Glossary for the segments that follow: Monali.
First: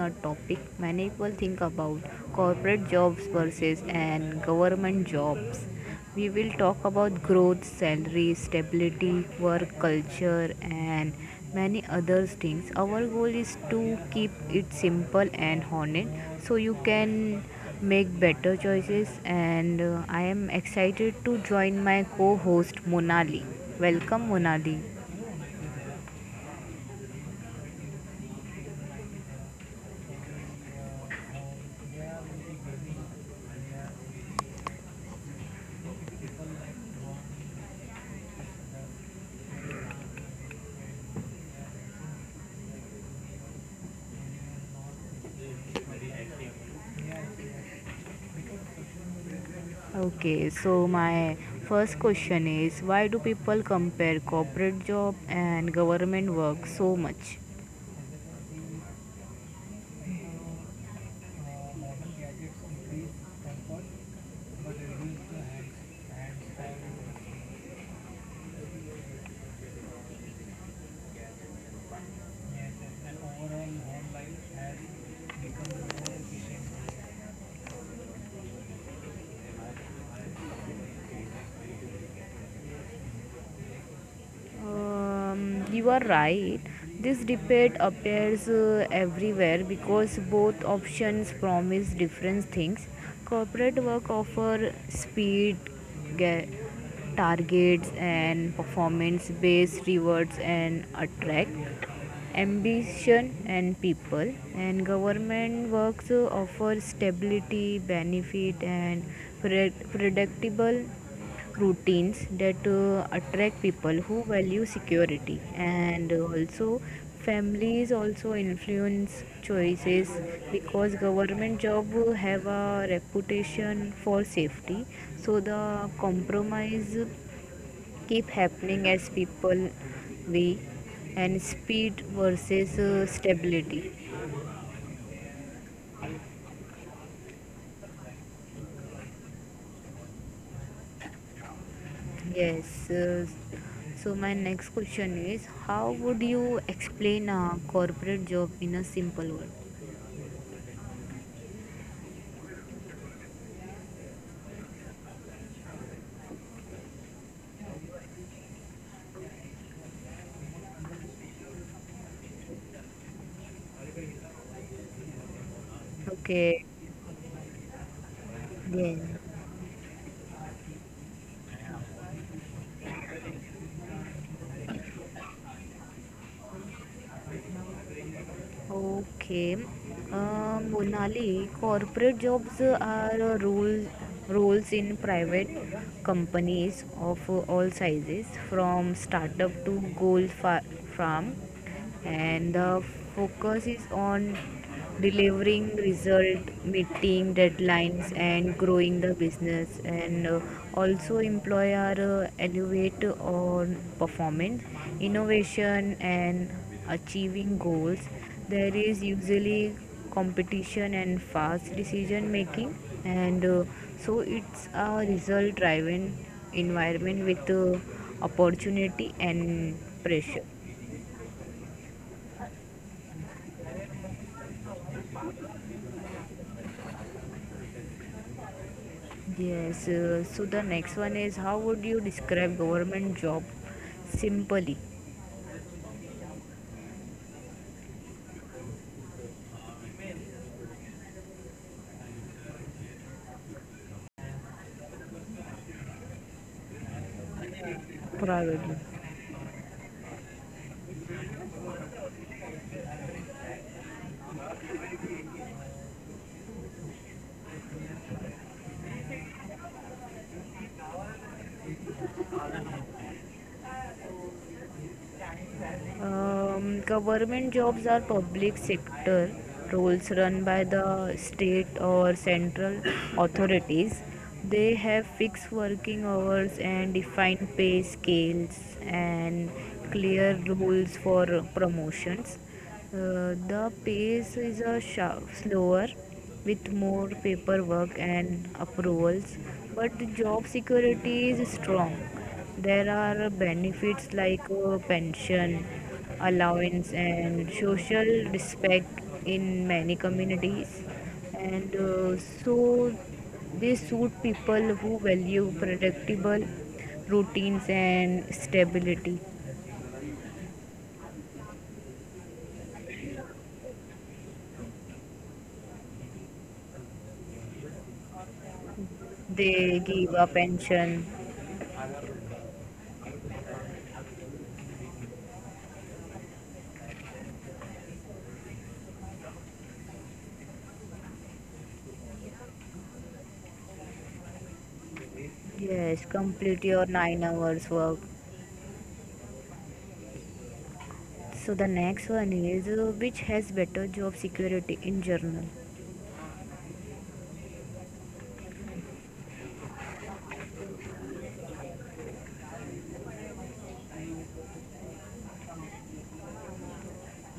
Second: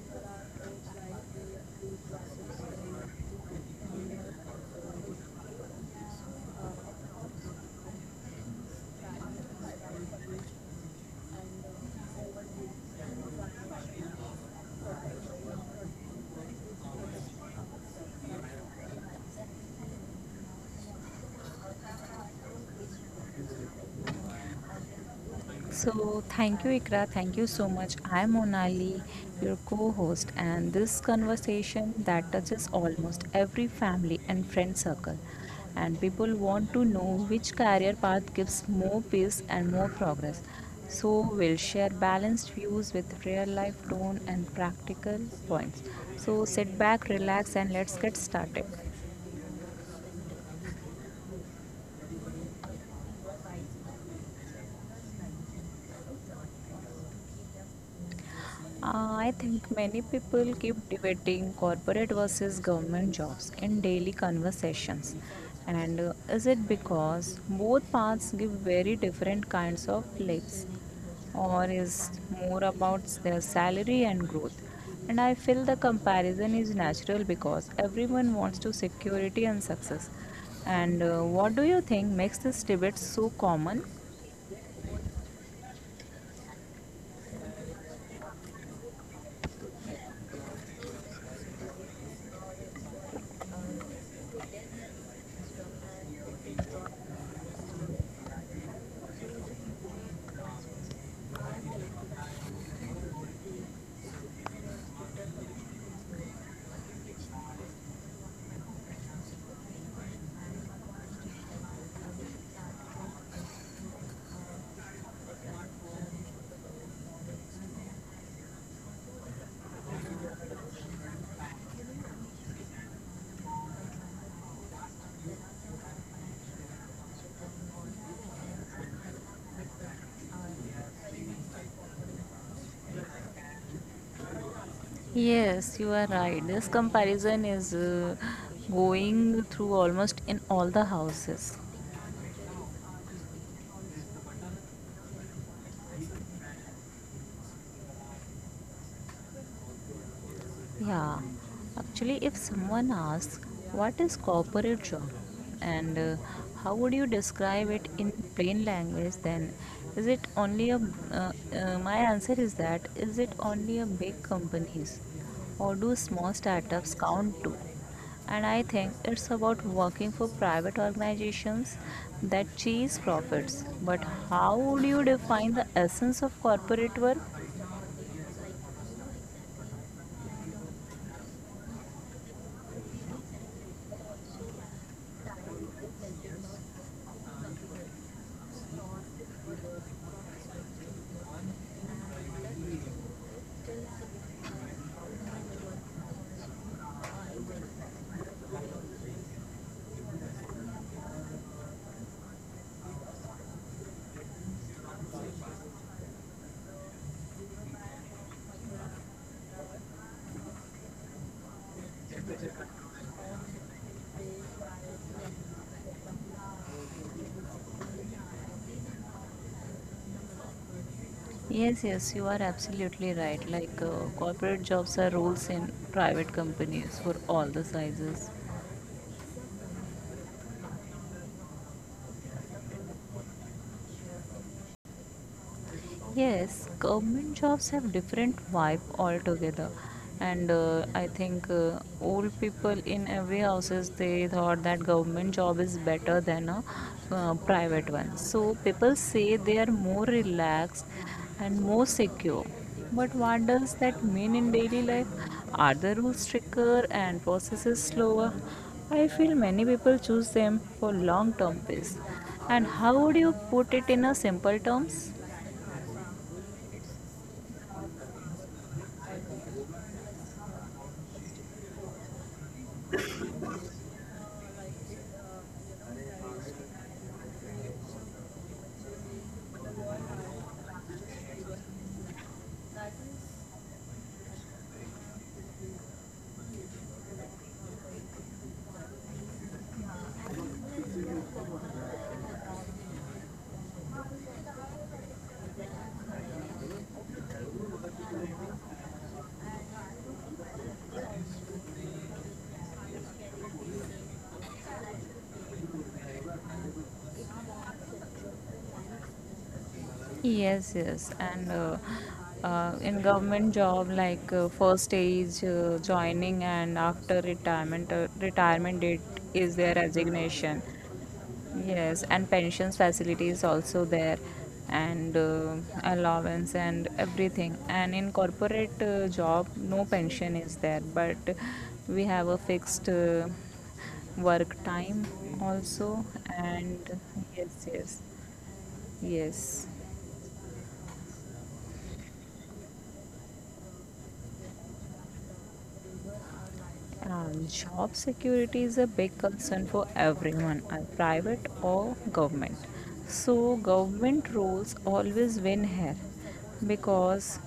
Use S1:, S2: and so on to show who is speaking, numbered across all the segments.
S1: a topic many people think about: corporate jobs versus and government jobs. We will talk about growth, salary, stability, work culture and many other things. Our goal is to keep it simple and honest so you can make better choices, and I am excited to join my co-host Monali. Welcome Monali.
S2: So, thank you, Ikra. Thank you so much. I'm Monali, your co host, and this conversation that touches almost every family and friend circle. And people want to know which career path gives more peace and more progress. So, we'll share balanced views with real life tone and practical points. So, sit back, relax, and let's get started.
S1: Okay, so my first question is why do people compare corporate job and government work so much?
S2: I think many people keep debating corporate versus government jobs in daily conversations. And is it because both paths give very different kinds of lives, or is more about their salary and growth? And I feel the comparison is natural because everyone wants to security and success. And what do you think makes this debate so common?
S1: You are right. This debate appears everywhere because both options promise different things. Corporate work offer speed, ga- targets, and performance-based rewards and attract ambition and people, and government works offer stability benefit and predictable routines that attract people who value security, and also families also influence choices because government job have a reputation for safety. So the compromise keep happening as people we and speed versus stability.
S2: Yes, you are right. This comparison is going through almost in all the houses.
S1: Yes, uh, so my next question is how would you explain a corporate job in a simple word?
S2: Yeah, actually, if someone asks what is corporate job and how would you describe it in plain language, then is it only a my answer is that is it only a big companies or do small
S1: Okay.
S2: startups count too? And I think it's
S1: Yes.
S2: about working for private organizations that chase profits. But how would you define the essence of corporate work?
S1: Okay. Monali, corporate jobs are rules, roles in private companies of all sizes, from startup to gold fa- farm, and the focus is on delivering result, meeting deadlines, and growing the business. And also employer elevate on performance, innovation, and achieving goals. There is usually competition and fast decision making, and so it's a result driven environment with opportunity and pressure.
S2: Yes, yes, you are absolutely right. Like corporate jobs are roles in private companies for all the sizes.
S1: Yes, so the next one is how would you describe government job simply,
S2: Yes, government jobs have different vibe altogether, and I think old people in every houses they thought that government job is better than a private one. So
S1: privately?
S2: people say they are more relaxed and more secure. But what does that mean in daily life? Are the rules stricter and processes slower? I feel many people choose them for long-term peace. And how would you put it in a simple terms?
S1: Government jobs are public sector roles run by the state or central authorities. They have fixed working hours and defined pay scales and clear rules for promotions. The pace is a sha slower with more paperwork and approvals, but the job security is strong. There are benefits like pension, allowance, and social respect in many communities. And so they suit people who value predictable routines and stability.
S2: Yes, yes, and in government job, like first age joining and after retirement, retirement date is their
S1: They give a
S2: resignation.
S1: pension.
S2: Yes, and pensions facility is also there, and allowance and everything. And in corporate job, no pension is there, but we have a fixed work time also,
S1: Yes, complete
S2: and
S1: your nine
S2: yes,
S1: hours
S2: yes,
S1: work.
S2: yes.
S1: So the next one is which has better job security in general.
S2: Job security is a big concern for everyone, private or government. So, government roles always win here because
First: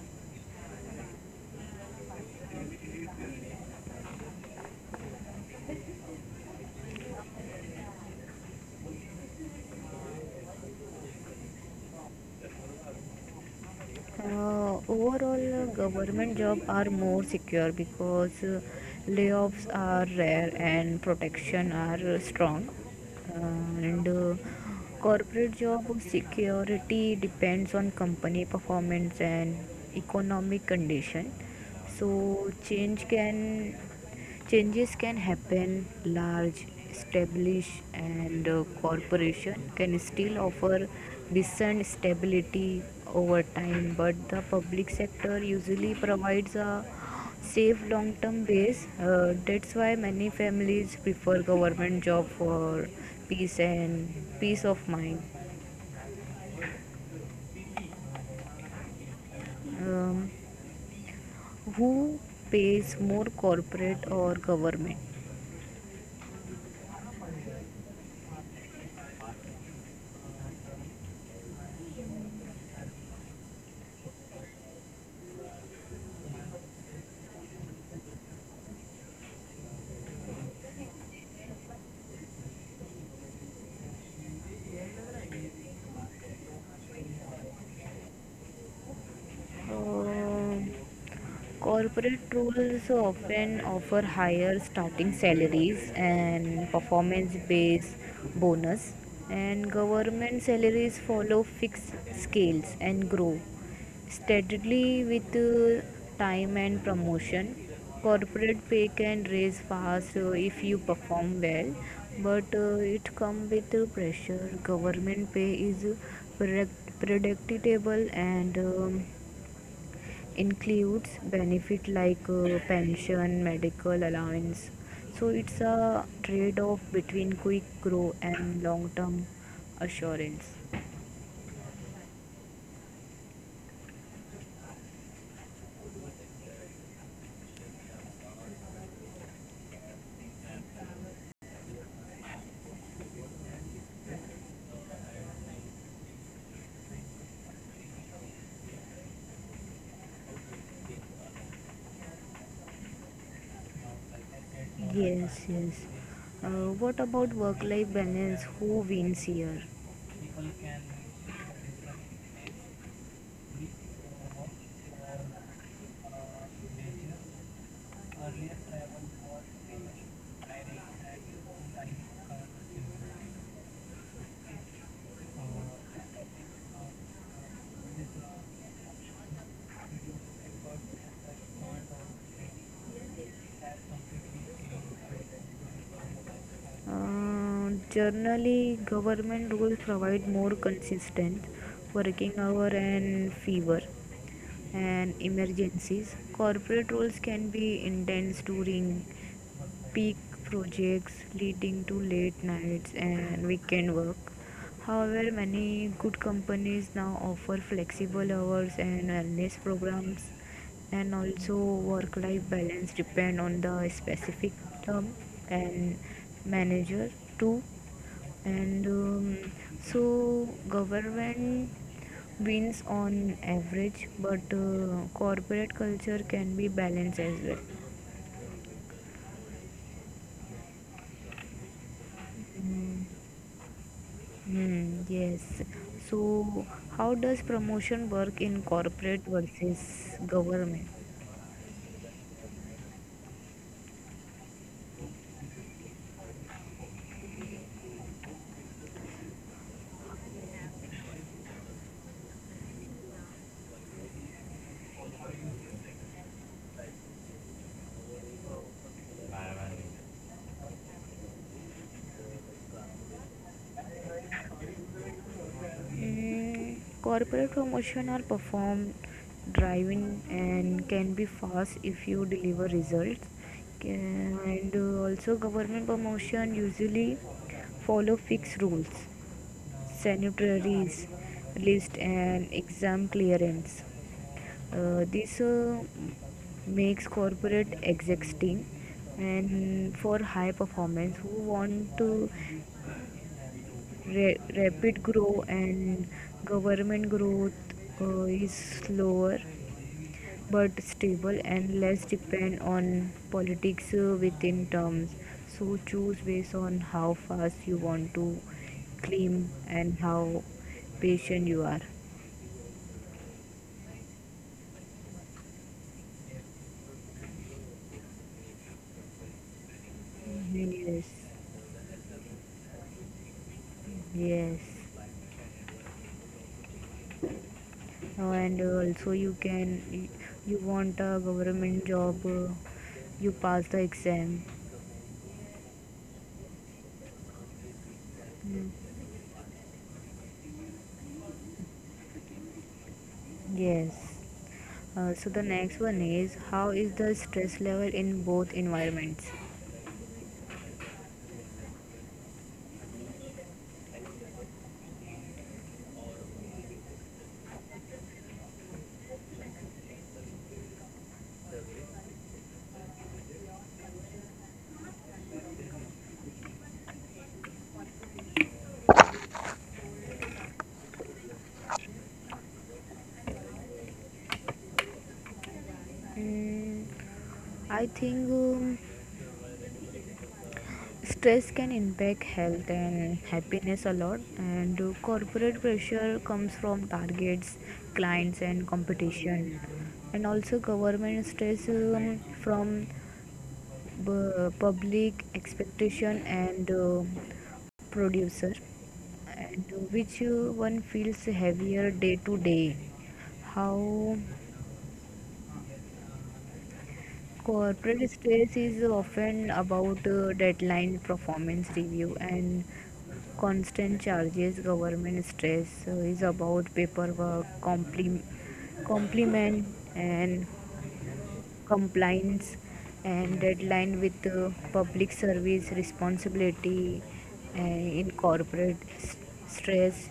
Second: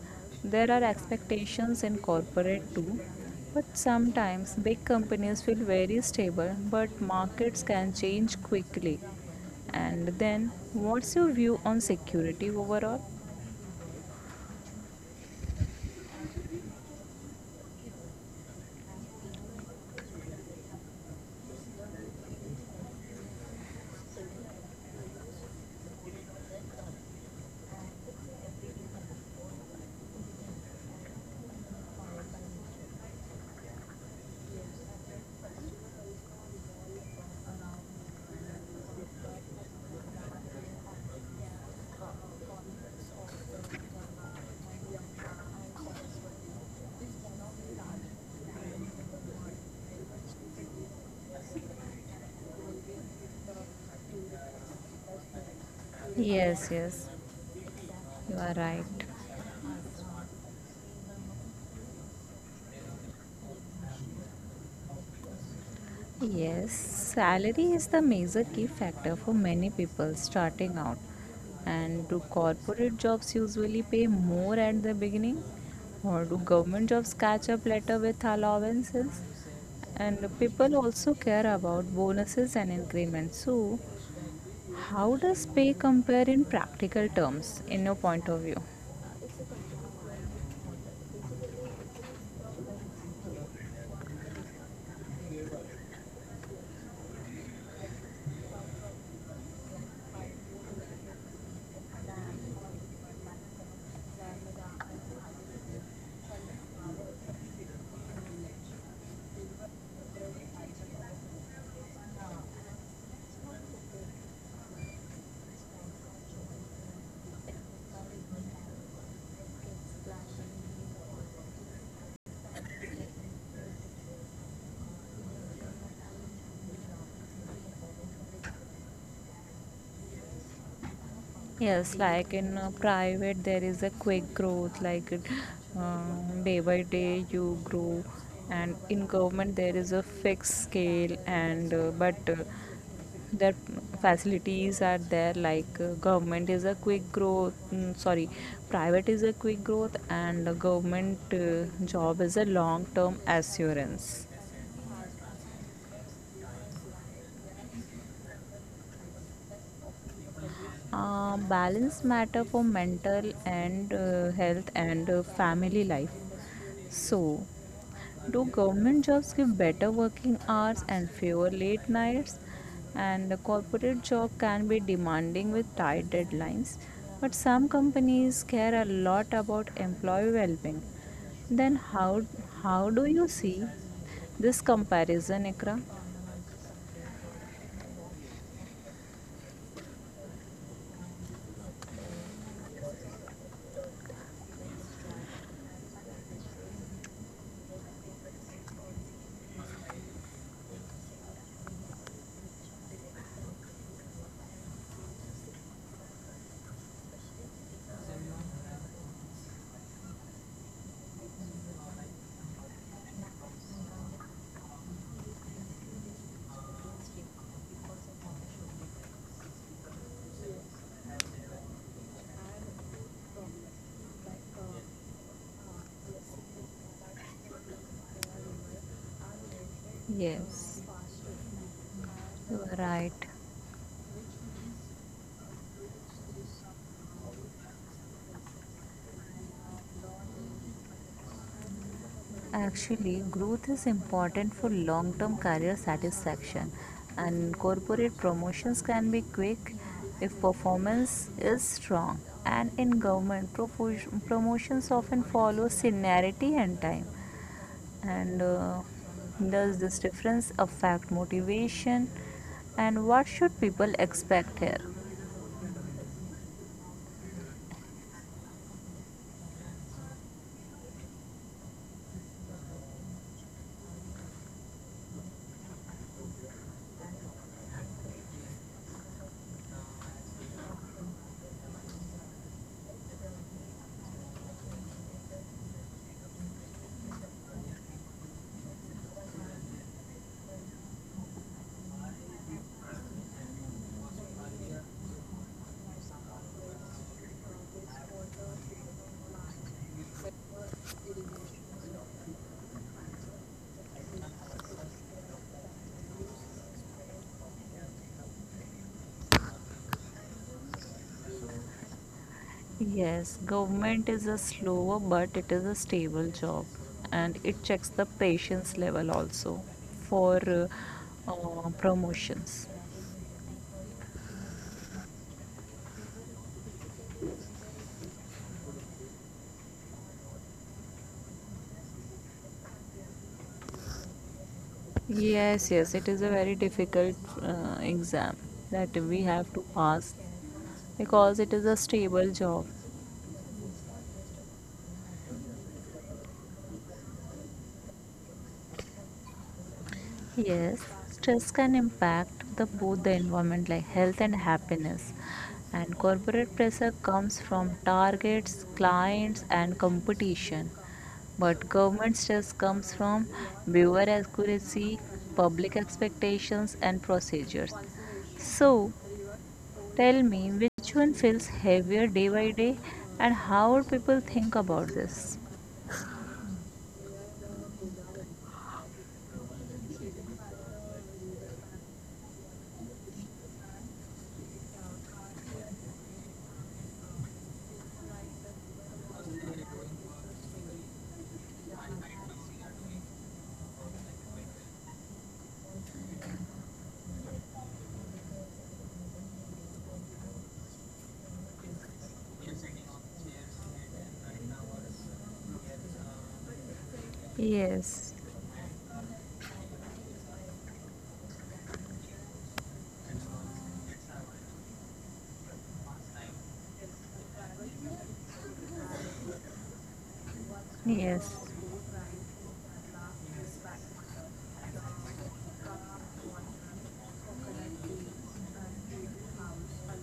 S2: there are expectations in corporate too. But sometimes big companies feel very stable, but markets can change quickly. And then, what's your view on security overall?
S1: Overall, government jobs are more secure because layoffs are rare and protection are strong. And corporate job security depends on company performance and economic condition. So change can Changes can happen. Large established and corporation can still offer decent stability over time, but the public sector usually provides a safe long-term base. That's why many families prefer government job for peace and peace of mind.
S2: Yes, yes, you are right.
S1: Um, who pays more, corporate or government?
S2: Yes, salary is the major key factor for many people starting out. And do corporate jobs usually pay more at the beginning? Or do government jobs catch up later with allowances? And people also care about bonuses and increments. So, how does pay compare in practical terms, in your point of view?
S1: Uh, Corporate roles often offer higher starting salaries and performance based bonus, and government salaries follow fixed scales and grow steadily with time and promotion. Corporate pay can raise fast if you perform well, but it comes with pressure. Government pay is predictable and includes benefit like pension, medical allowance. So it's a trade-off between quick growth and long-term assurance.
S2: Yes, like in private, there is a quick growth, like it, day by day you grow, and in government there is a fixed scale, and but their facilities are there. Like government is a quick growth, mm, sorry, private is a quick growth, and government job is a long term assurance.
S1: Yes, yes. What about work-life balance? Who wins here?
S2: Balance matter for mental and health and family life. So, do government jobs give better working hours and fewer late nights? And the corporate job can be demanding with tight deadlines, but some companies care a lot about employee well-being. Then how do you see this comparison, Ikra?
S1: Generally, government rules provide more consistent working hour and fever and emergencies. Corporate rules can be intense during peak projects, leading to late nights and weekend work. However, many good companies now offer flexible hours and wellness programs, and also work life balance depend on the specific term and manager too. And so government wins on average, but corporate culture can be balanced as well.
S2: Yes, you are right.
S1: Hmm, yes. So, how does promotion work in corporate versus government?
S2: Actually, growth is important for long term career satisfaction, and corporate promotions can be quick if performance is strong. And in government, promotions often follow seniority and time. And does this difference affect motivation? And what should people expect here?
S1: Corporate promotion are performed driving and can be fast if you deliver results. Can- And also, government promotion usually follow fixed rules, sanitaries, list, and exam clearance. This makes corporate execs team and for high performance who want to rapid grow, and government growth is slower but stable and less depend on politics within terms. So choose based on how fast you want to claim and how patient you are.
S2: Yes, government is a slower but it is a stable job and it checks the patient's level also for
S1: Mhm. Yes.
S2: promotions.
S1: Yes. And also you can you want a government job, you pass the exam.
S2: Yes, yes, it is a very difficult exam
S1: Mm,
S2: that we have to pass because it is a stable job.
S1: yes. So the next one is how is the stress level in both environments?
S2: Yes, stress can impact the both the environment like health and happiness. And corporate pressure comes from targets, clients, and competition. But government stress comes from viewer accuracy, public expectations, and procedures. So, tell me which one feels heavier day by day, and how would people think about this?
S1: Mm, i think um, stress can impact health and happiness a lot, and corporate pressure comes from targets, clients, and competition. And also government stress from public expectation and producer. And which one feels heavier day to day, how? Corporate
S2: Yes.
S1: stress is often about deadline performance review and constant charges. Government stress is about paperwork compliment and
S2: Yes.
S1: compliance and deadline with public service responsibility. And in corporate stress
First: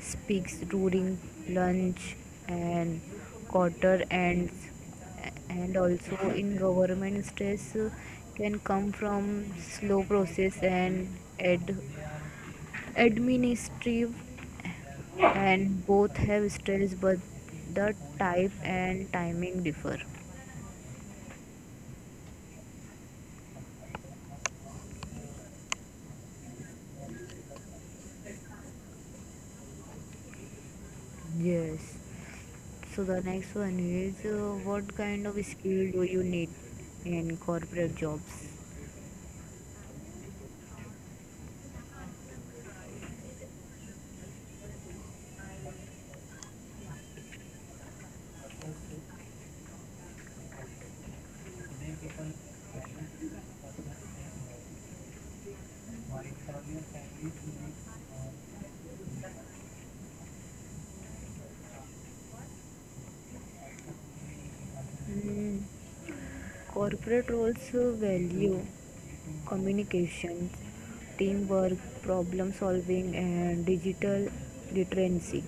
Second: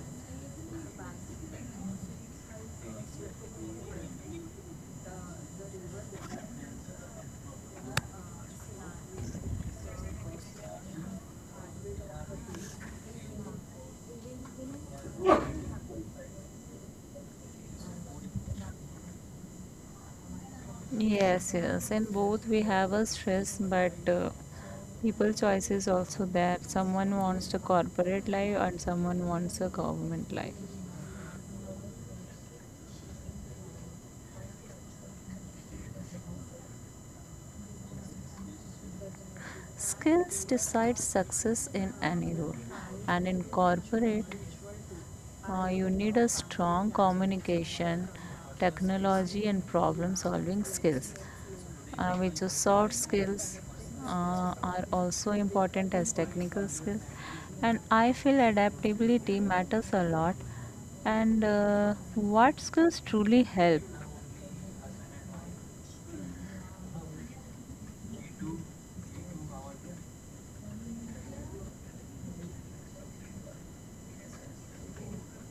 S1: speaks during lunch and quarter ends, and also in government stress can come from slow process and ad- administrative. And both have stress, but the type and timing differ.
S2: Yes, yes. In both we have a stress, but people choices also there. Someone wants the corporate life and someone wants a government life.
S1: Yes. So the next one is what kind of skill do you need in corporate jobs?
S2: Skills decide success in any role, and in corporate you need a strong communication, technology, and problem solving skills, which are soft skills are also important as technical skills. And I feel adaptability matters a lot. And what skills truly help?
S1: Mm, Corporate roles value communications, teamwork, problem solving, and digital literacy.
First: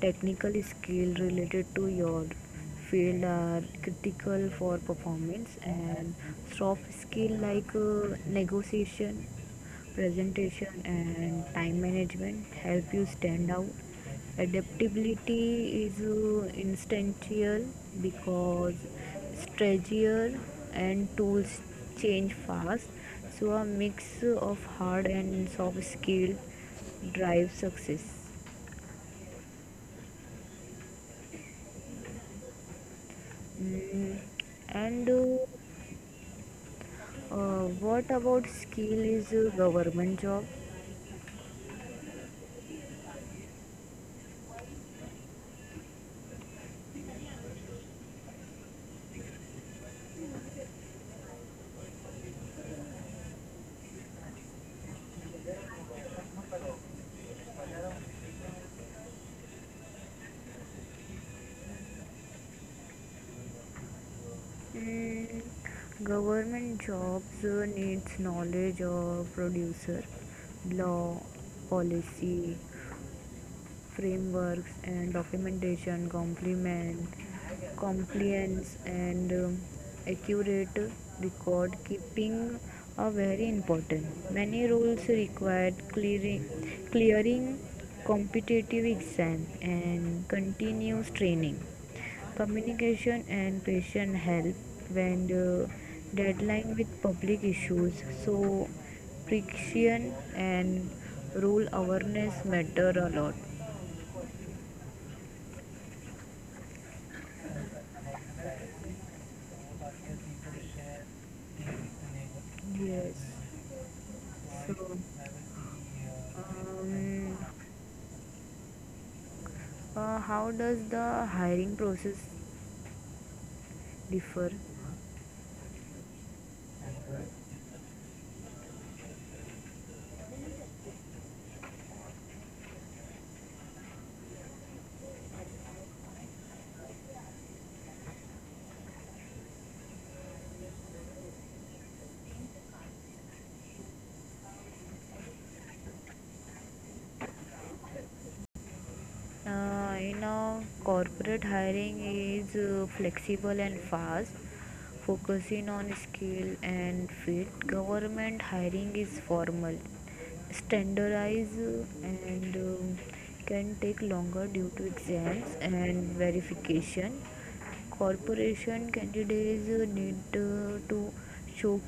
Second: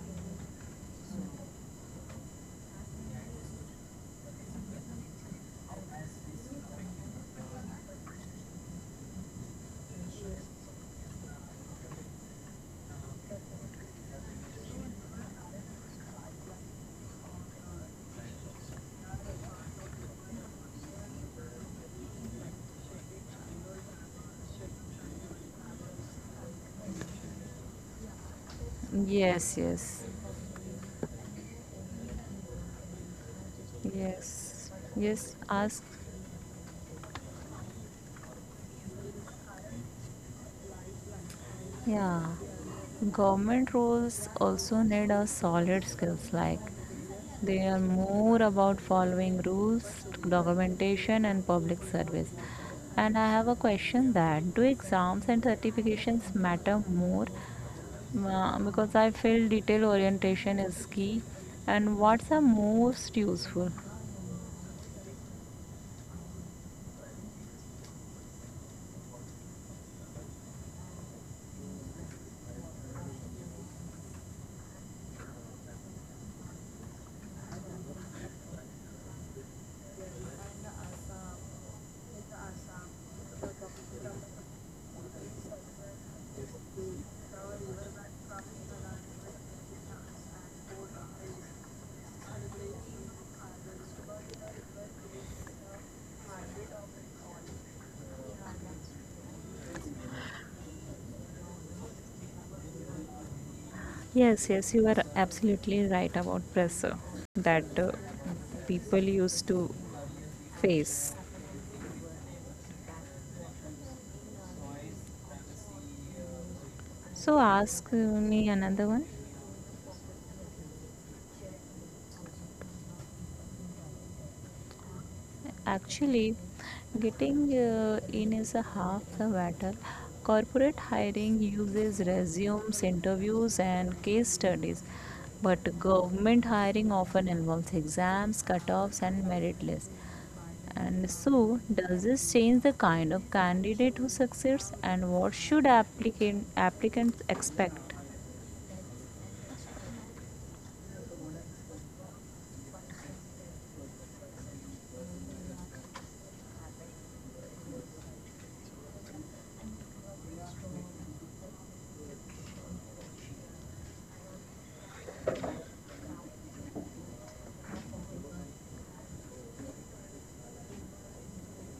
S1: Technical skills related to your field are critical for performance, and soft skill like negotiation, presentation, and time management help you stand out. Adaptability is instantial because strategies and tools change fast. So a mix of hard and soft skill drives success.
S2: Yes, yes,
S1: Mm.
S2: yes,
S1: and
S2: yes.
S1: uh,
S2: Ask.
S1: uh, what about skill is a government job?
S2: Yeah, government roles also need a solid skills like they are more about following rules, documentation and public service. And I have a question that do exams and certifications matter more? Because I feel detail orientation is key and what's the most useful?
S1: Mm, Government jobs needs knowledge of producer, law, policy, frameworks and documentation, complement, compliance, and accurate record keeping are very important. Many rules required clearing competitive exam and continuous training, communication, and patient help when deadline with public issues. So friction and rule awareness matter a lot.
S2: Yes, yes, you are absolutely right about pressure that people used to face.
S1: Yes. So,
S2: So
S1: um,
S2: ask me another one.
S1: how does the hiring process differ?
S2: Actually, getting in is a half the battle. Corporate hiring uses resumes, interviews, and case studies, but government hiring often involves exams, cutoffs, and merit lists. And so, does this change the kind of candidate who succeeds, and what should applicants expect?
S1: You know, corporate hiring is flexible and fast, focusing on skill and fit. Government hiring is formal, standardized, and can take longer due to exams and verification. Corporation candidates need to show,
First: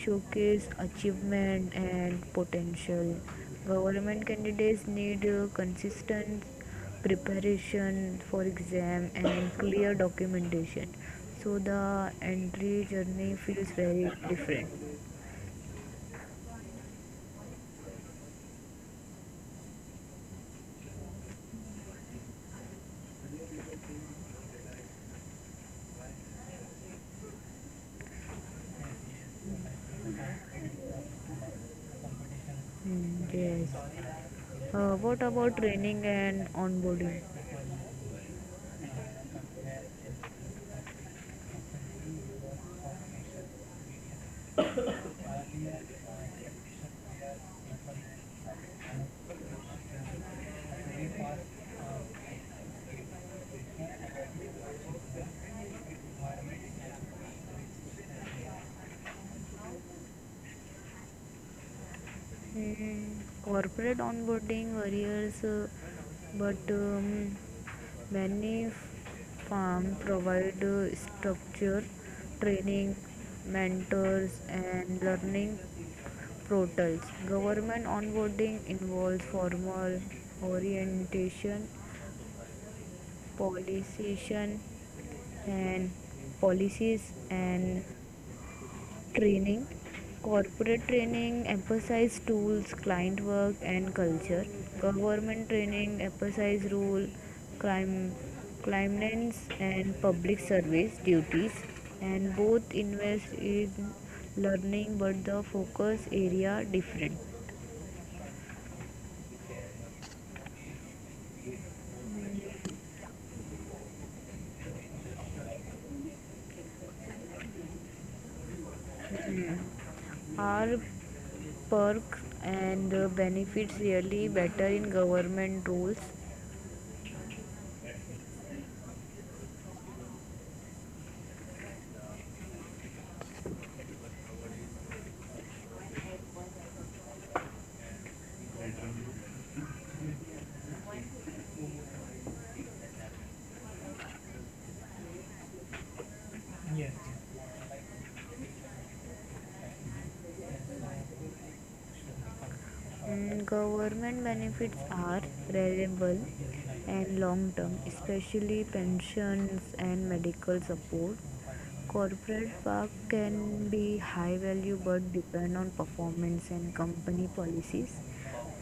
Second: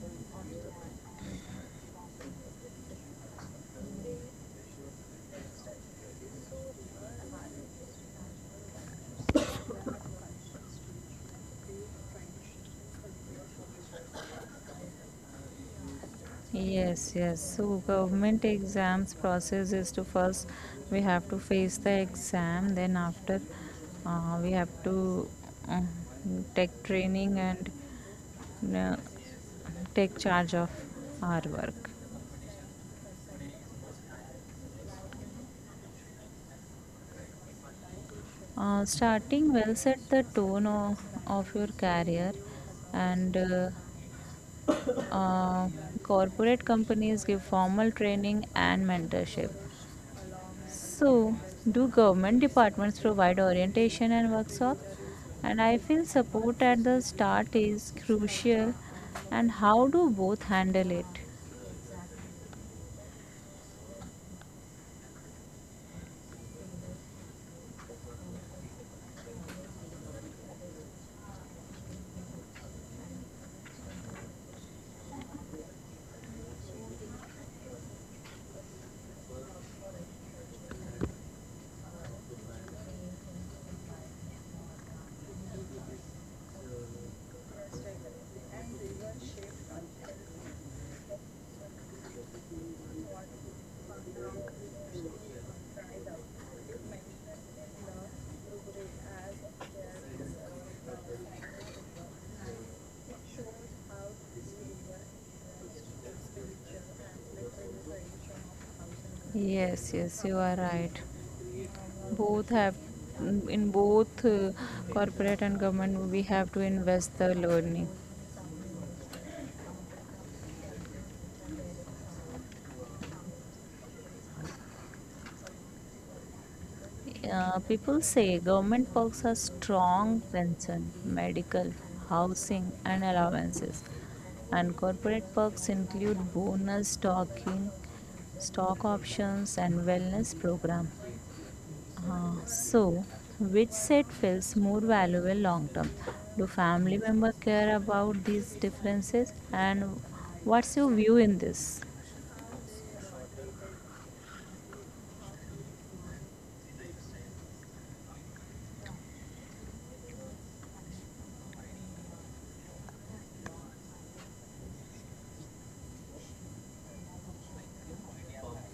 S1: showcase achievement and potential. Government candidates need consistent preparation for exam and clear documentation. So the entry journey feels very different.
S2: Yes, yes. So government exams process is to first we have to face the exam, then after we have to uh, take training and uh, take charge of our work.
S1: Mm, yes. What about training and onboarding?
S2: Starting well set the tone of your career, and uh, corporate companies give formal training and mentorship. So, do government departments provide orientation and workshop? And I feel support at the start is crucial. And how do both handle it?
S1: Corporate onboarding varies, but many firms provide structure, training, mentors, and learning portals. Government onboarding involves formal orientation, policies, and policies, and training. Corporate training emphasize tools, client work, and culture. Government training emphasize rule, clim- climates, and public service duties. And both invest in learning, but the focus area different.
S2: Yes, yes, you are right. Both have in both corporate and government we have to invest the learning.
S1: Are perks and benefits really better in government roles?
S2: People say government perks are strong pension, medical, housing, and allowances. And corporate perks include bonus stocking, stock options, and wellness program. So, which set feels more valuable long term? Do family member care about these differences? And what's your view in this?
S1: Government benefits are reliable and long term, especially pensions and medical support. Corporate work can be high value but depend on performance and company policies.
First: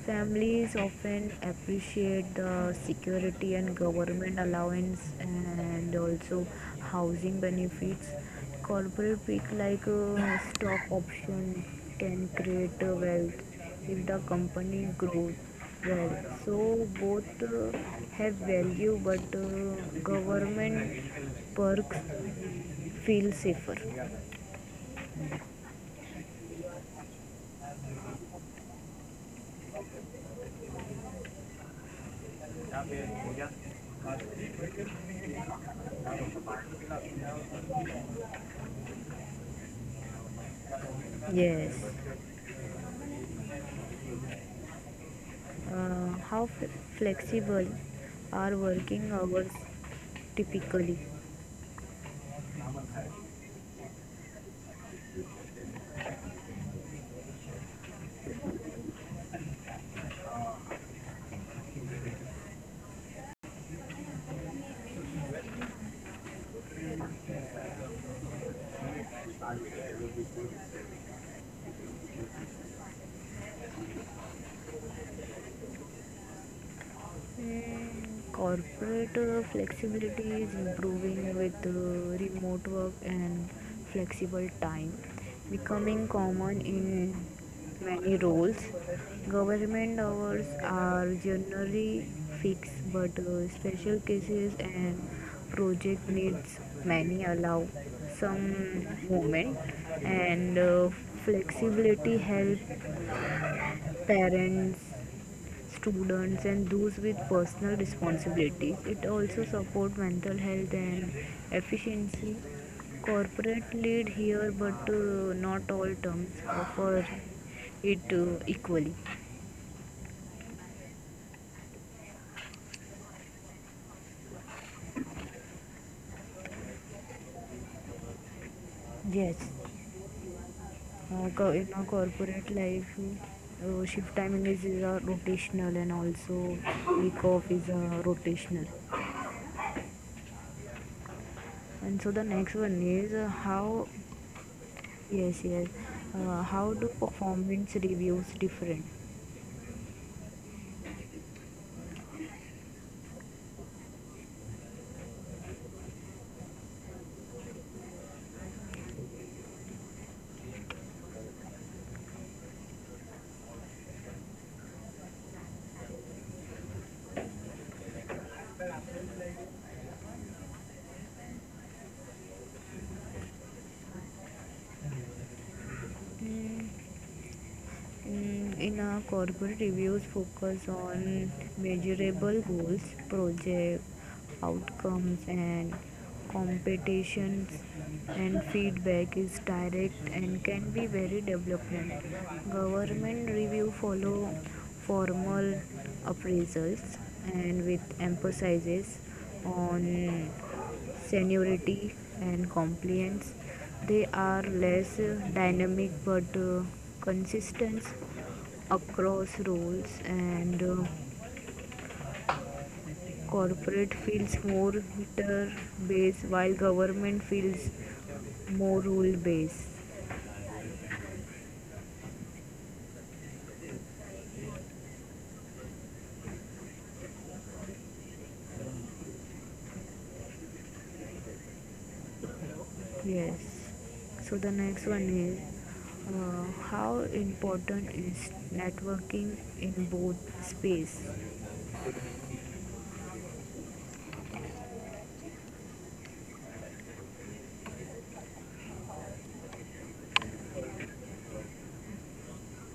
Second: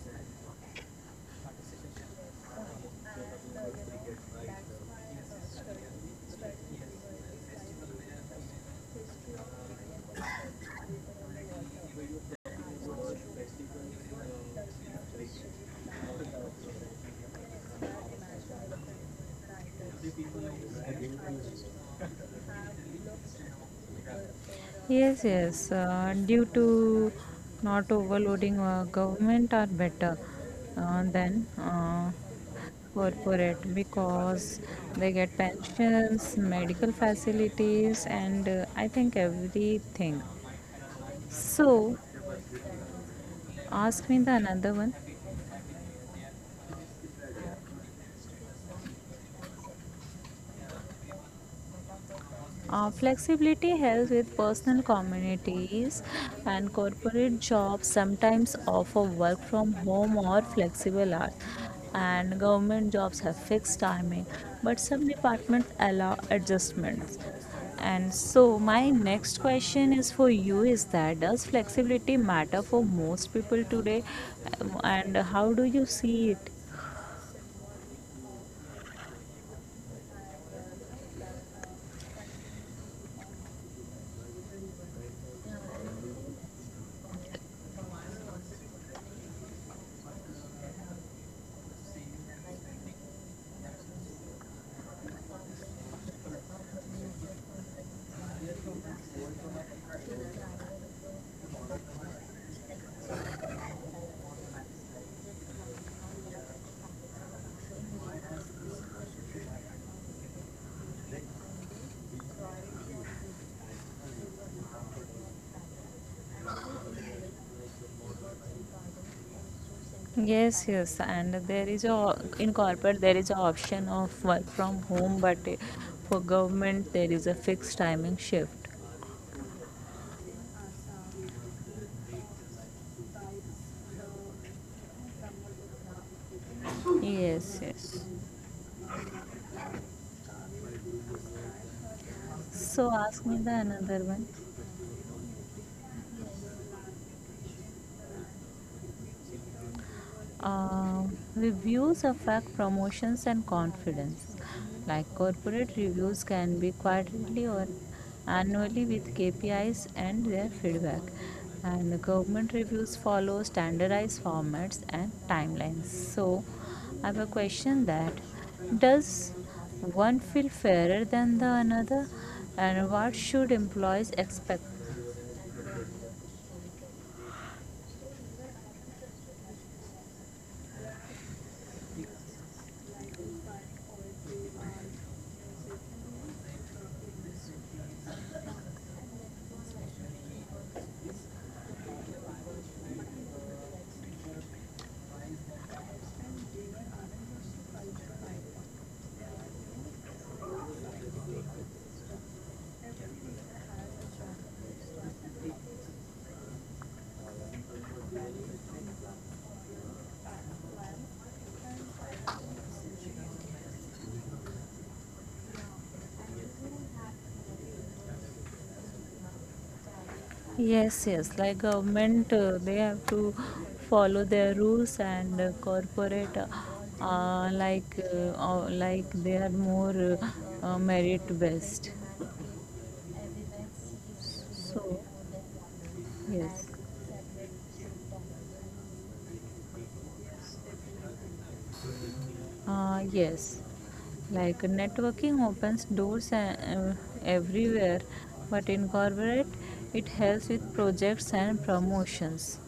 S1: Families often appreciate the security and government allowance and also housing benefits. Corporate pick like stock option can create wealth if the company grows well. So both have value, but government perks feel safer.
S2: Yes, yes. Due to not overloading government are better than corporate because they get pensions, medical facilities, and I think everything.
S1: Yes.
S2: So, ask me the another one.
S1: How flexible are working hours typically?
S2: Flexibility helps with personal communities and corporate jobs sometimes offer work from home or flexible hours and government jobs have fixed timing but some departments allow adjustments and so my next question is for you is that does flexibility matter for most people today? And how do you see it?
S1: Corporate flexibility is improving, with remote work and flexible time becoming common in many roles. Government hours are generally fixed, but special cases and project needs many allow some movement. And flexibility helps parents, students, and those with personal responsibilities. It also supports mental health and efficiency. Corporate lead here, but not all terms offer it equally.
S2: Yes, yes, and there is a in corporate there is a option of work from home, but eh, for government there is a fixed timing shift.
S1: Yes. In our corporate life, shift timing is rotational, and also week off
S2: Yes,
S1: is
S2: yes.
S1: rotational. And so the next one
S2: So
S1: is
S2: ask me the
S1: how.
S2: another one.
S1: Yes, yes. How do performance reviews different?
S2: Uh, Reviews affect promotions and confidence. Like corporate reviews can be quarterly or annually with KPIs and their feedback. And the government reviews follow standardized formats and timelines. So, I have a question that does one feel fairer than the another, and what should employees expect?
S1: Mm, In our corporate reviews, focus on measurable goals, project outcomes, and competitions, and feedback is direct and can be very development. Government review follow formal appraisals, and with emphasis on seniority and compliance, they are less dynamic but consistent across roles. And Corporate feels more meter based, while government feels more rule based.
S2: Yes, yes. Like government, they have to follow their rules and corporate, like they are more merit based.
S1: Yes, so the next one
S2: So,
S1: is uh,
S2: yes,
S1: how important is networking in both space?
S2: yes. Like networking opens doors everywhere, but in corporate, it helps with projects and promotions.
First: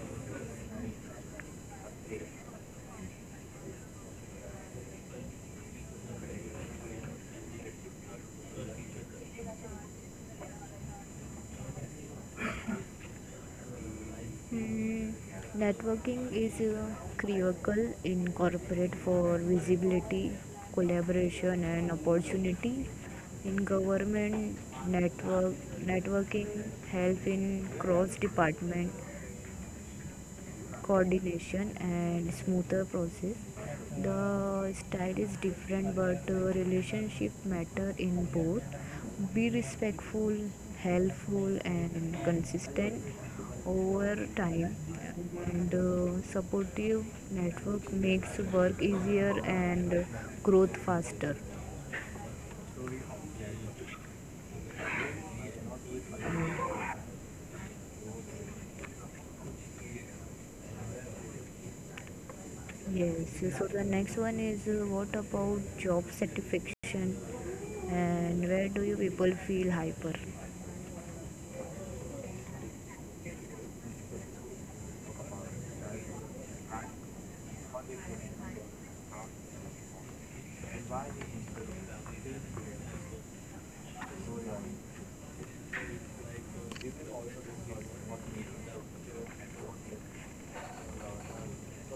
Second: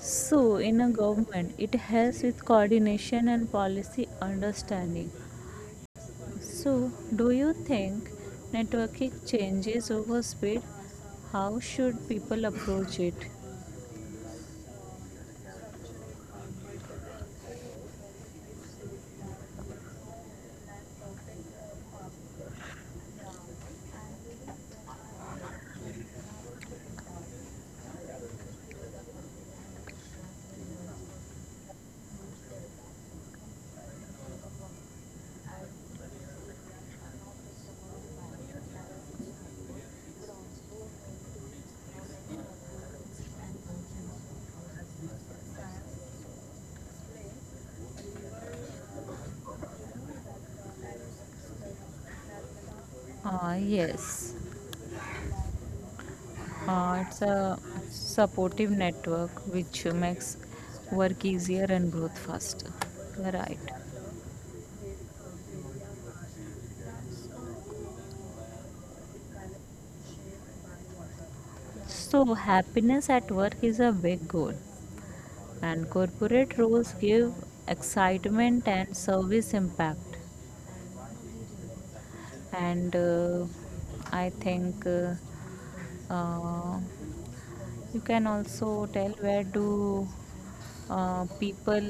S2: So, in a government, it helps with coordination and policy understanding. So, do you think networking changes over speed? How should people approach it?
S1: Mm, Networking is critical in corporate for visibility, collaboration, and opportunity. In government, network networking help in cross department coordination and smoother process. The style is different, but relationship matter in both. Be respectful, helpful, and consistent over time. And supportive network makes work easier and growth faster.
S2: Yes, it's a supportive network which makes work easier and growth faster. You're
S1: Yes.
S2: right.
S1: So the next one is what about job satisfaction, and where do you people feel hyper?
S2: So, happiness at work is a big goal, and corporate roles give excitement and service impact. And I think uh, you can also tell where do people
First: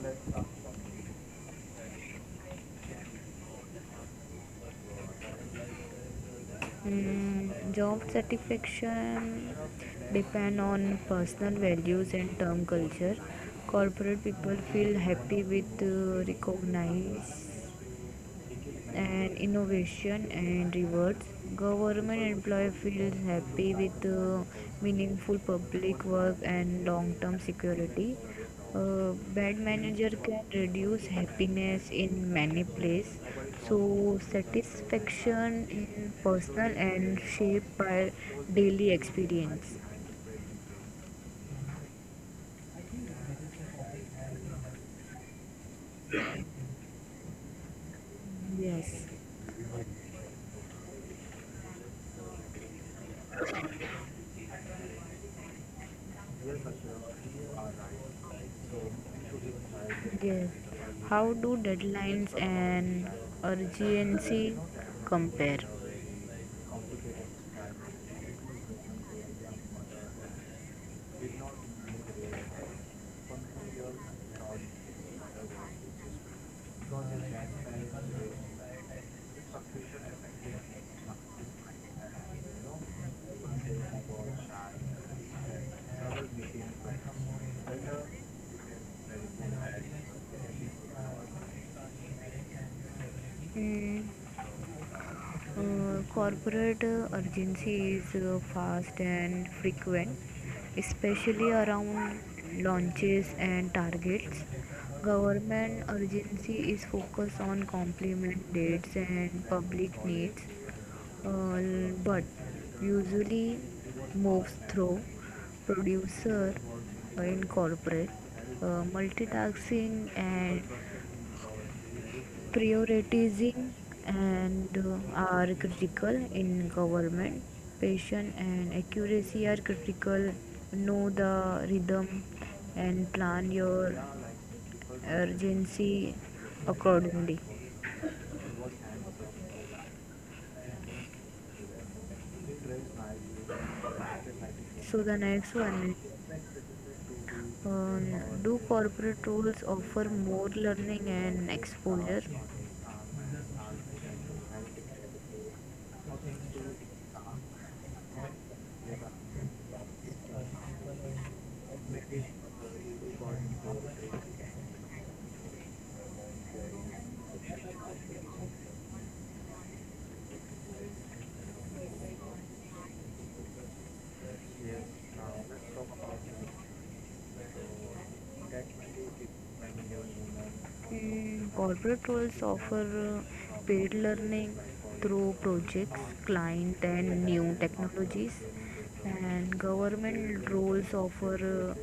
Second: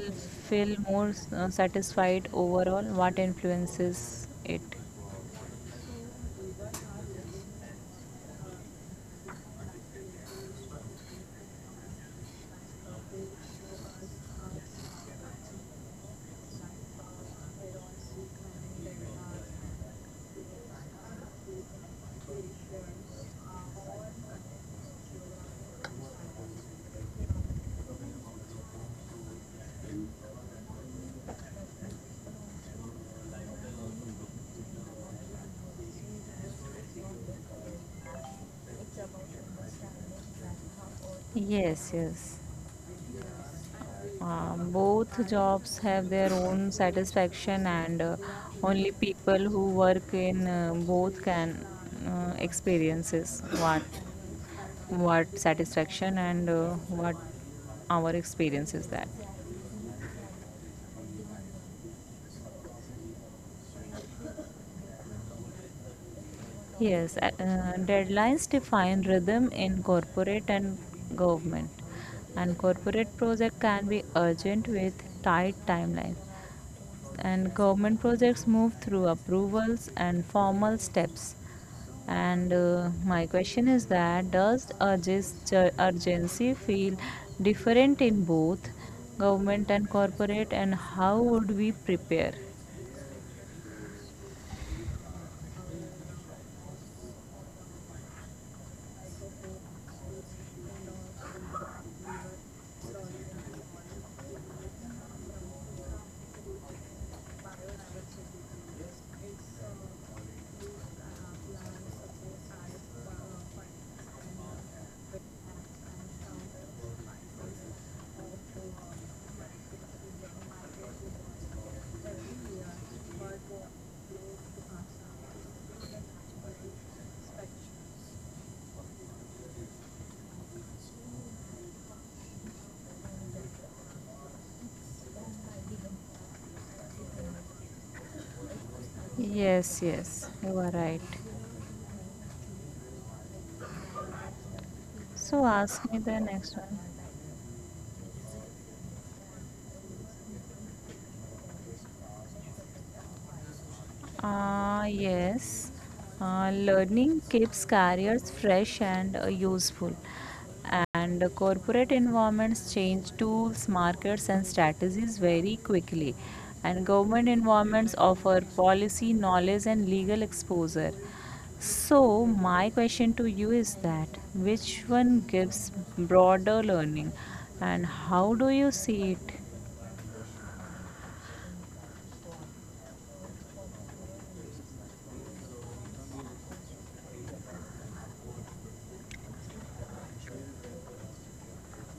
S2: feel more satisfied overall, what influences it.
S1: Job satisfaction depend on personal values and term culture. Corporate people feel happy with recognize and innovation and rewards. Government employee feels happy with meaningful public work and long-term security. Bad manager can reduce happiness in many places. So satisfaction in personal and shaped by daily experience.
S2: Yes, yes. Both jobs have their own satisfaction, and only
S1: Yes.
S2: people who work in both can experiences what satisfaction and what our experience is that.
S1: Yes. How do deadlines and urgency compare?
S2: Yes, deadlines define rhythm in corporate and government. And corporate project can be urgent with tight timelines. And government projects move through approvals and formal steps. And my question is that does urgency feel different in both government and corporate and how would we prepare?
S1: Mm, corporate urgency is fast and frequent, especially around launches and targets. Government urgency is focused on complement dates and public needs, uh, but usually moves through producer in corporate. Multitasking and prioritizing and are critical in government. Patient and accuracy are critical. Know the rhythm and plan your urgency accordingly.
S2: Yes, yes, you are right.
S1: So the
S2: So
S1: next
S2: ask me
S1: one.
S2: the next one.
S1: um, do corporate roles offer more learning and exposure?
S2: Ah, yes. Learning keeps careers fresh and useful. And corporate environments change tools, markets, and strategies very quickly. And government environments offer policy, knowledge, and legal exposure. So, my question to you is that which one gives broader learning and how do you see it?
S1: Corporate roles offer paid learning through projects, client, and new technologies, and government roles offer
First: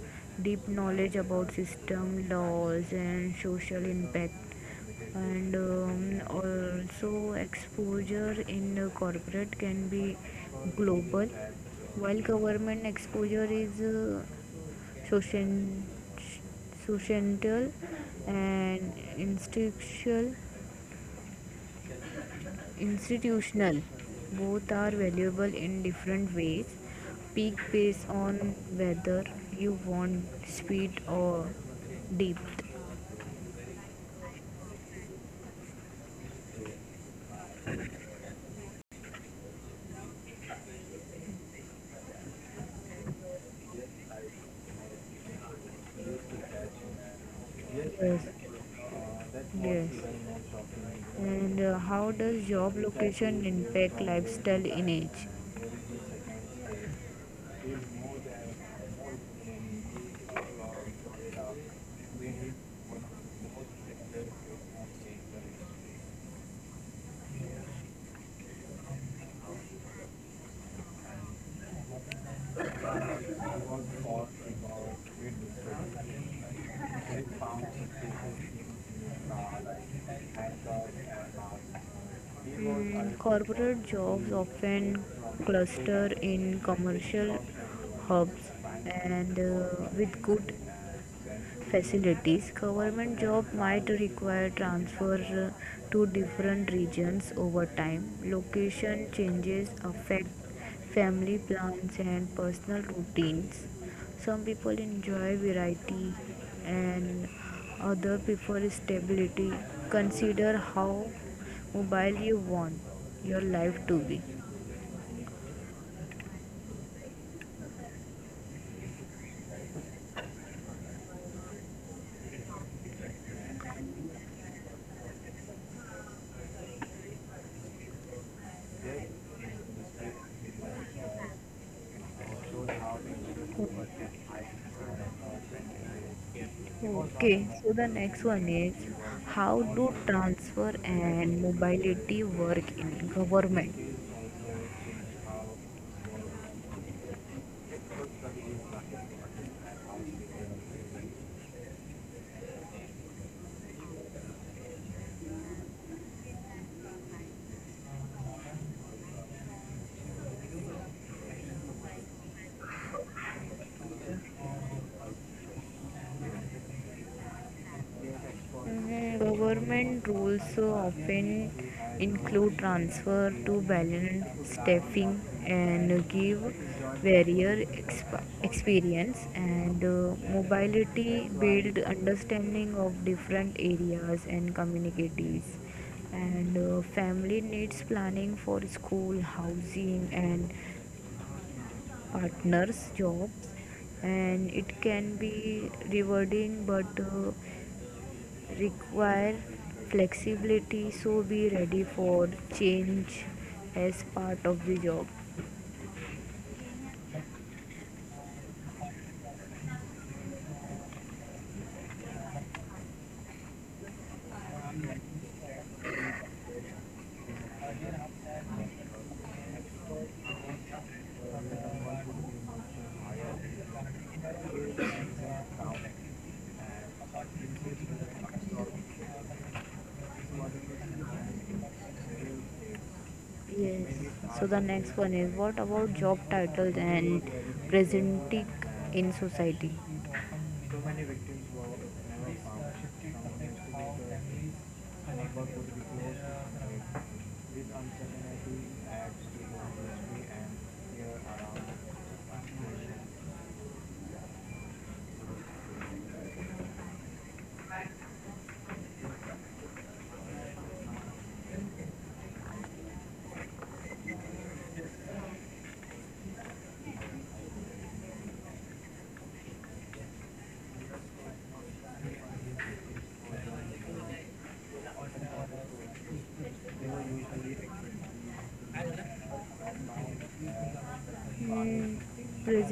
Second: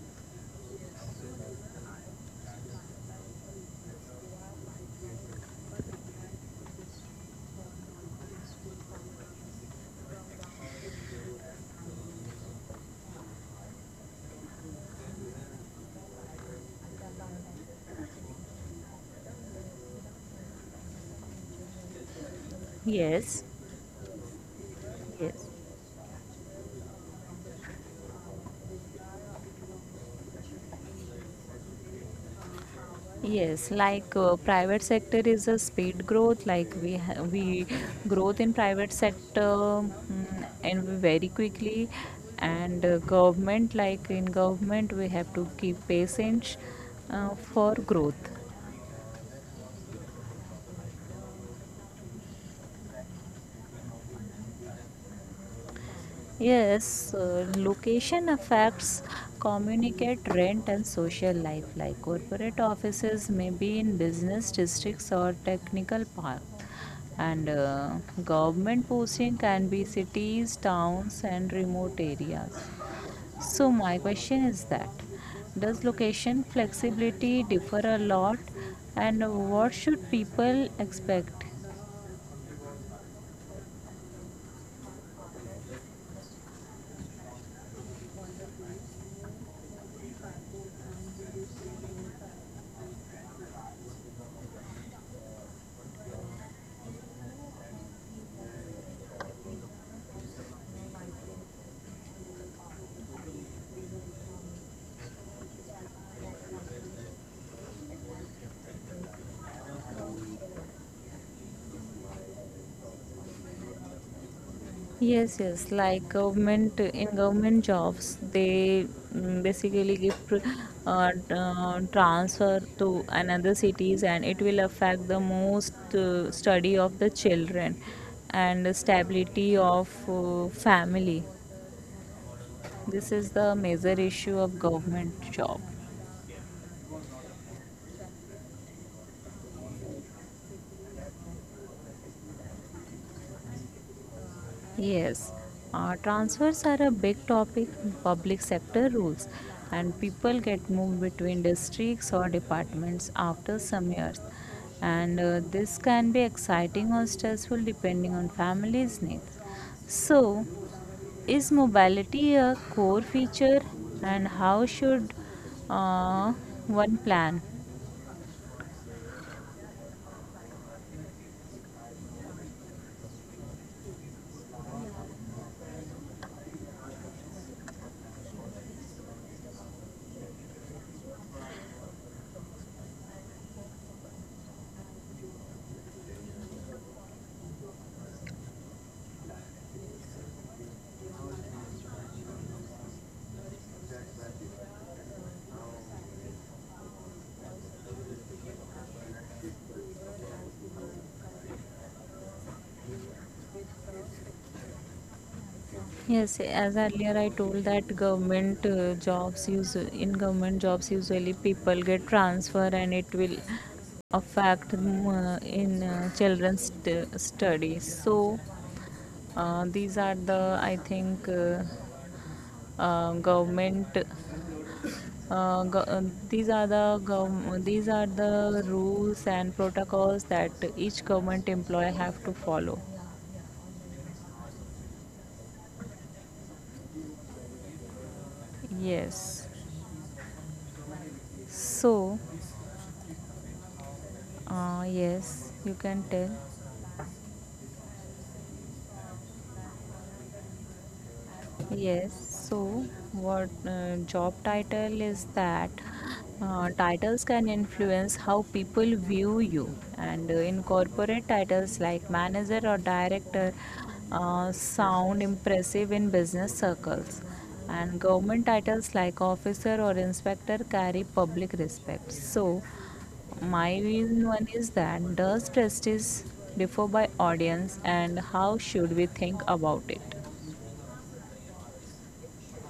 S1: deep knowledge about system, laws, and social impact. And also exposure in corporate can be global, while government exposure is social- societal and institutional.
S2: Yes,
S1: institutional Both are
S2: yes.
S1: valuable in different ways. Peak based on whether you want speed or depth.
S2: Yes, like private sector is a speed growth. Like we growth in private sector mm, and very quickly, and government like in government we have to keep patience for
S1: Yes,
S2: growth.
S1: yes. And how does job location impact lifestyle in age?
S2: Yes, location affects communicate rent and social life like corporate offices may be in business districts or technical park and government posting can be cities, towns and remote areas. So my question is that does location flexibility differ a lot and what should people expect?
S1: Corporate jobs often cluster in commercial hubs and with good facilities. Government job might require transfer to different regions over time. Location changes affect family plans and personal routines. Some people enjoy variety and other prefer stability. Consider how mobile you want your life to be.
S2: Yes, yes. Like government in government jobs, they basically give transfer to another cities, and it will affect the most study of the children and the stability of family. This is the major issue of government job.
S1: Okay, so the next one is, how do transfer and mobility work in government?
S2: Yes, transfers are a big topic in public sector rules, and people get moved between districts or departments after some years. And This can be exciting or stressful depending on family's needs. So, is mobility a core feature, and how should uh, one plan?
S1: Mhm. Government rules so often include transfer to balance staffing and give barrier experience, and mobility build understanding of different areas and communities, and family needs planning for school housing and partners jobs, and it can be rewarding but require flexibility. So be ready for change as part of the job.
S2: Yes, as earlier I told that government jobs use in government jobs usually people get transfer and it will affect in children's studies. So these are the I think government. Go- these are the these are the rules and protocols that each government employee have to follow.
S1: Yes. So the next one is, what about job titles and presenting in
S2: Yes.
S1: society?
S2: So. Yes, you can tell. Yes, so what job title is that? Titles can influence how people view you, and in corporate titles like manager or director sound impressive in business circles, and government titles like officer or inspector carry public respect. So, my view one is that does prestige differ by audience, and how should we think about it?
S1: Visiting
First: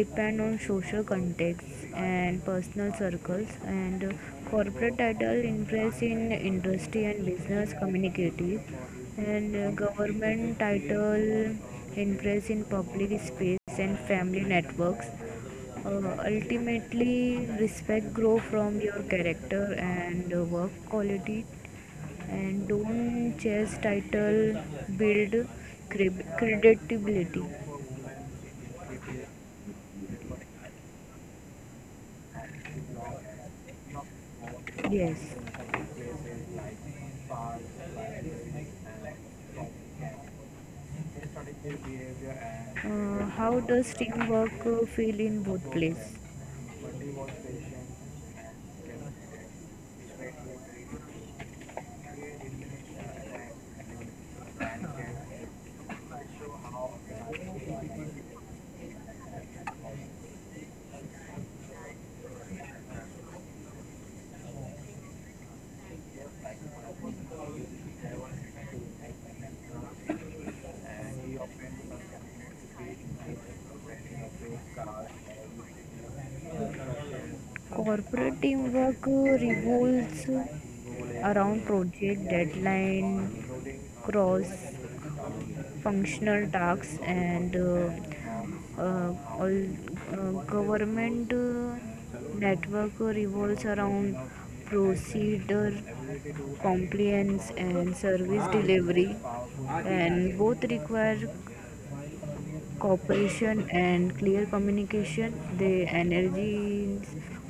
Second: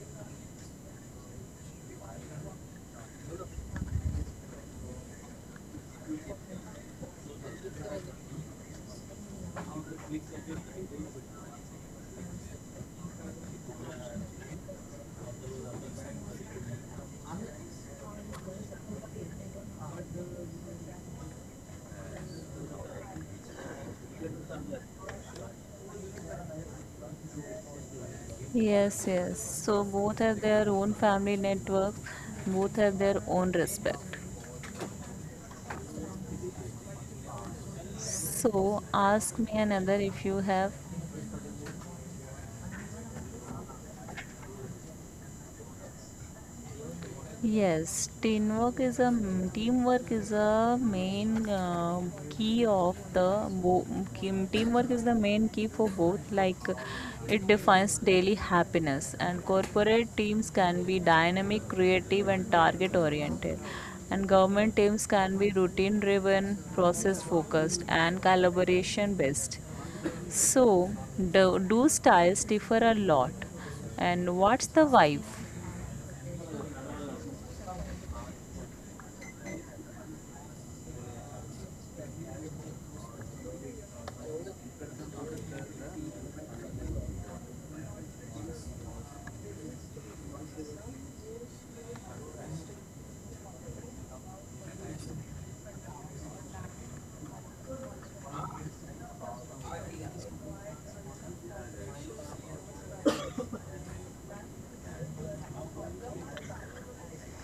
S1: depend on social context and personal circles, and corporate title influence in industry and business communicative, and government title influence in public space and family networks. Ultimately respect grow from your character and work quality, and don't chase title, build credibility.
S2: Yes, yes. So both have their own family networks, both have their own respect.
S1: Yes.
S2: So ask me another if you have.
S1: How does teamwork feel in both places?
S2: Yes, teamwork is a main key of the bo- kim- teamwork is the main key for both. Like it defines daily happiness, and corporate teams can be dynamic, creative, and target oriented, and government teams can be routine driven, process focused, and collaboration based. So, do styles differ a lot? And what's the vibe?
S1: Corporate teamwork revolves around project deadline, cross functional tasks, and all. Government network revolves around procedure compliance and service delivery, and both require cooperation and clear communication. The energy is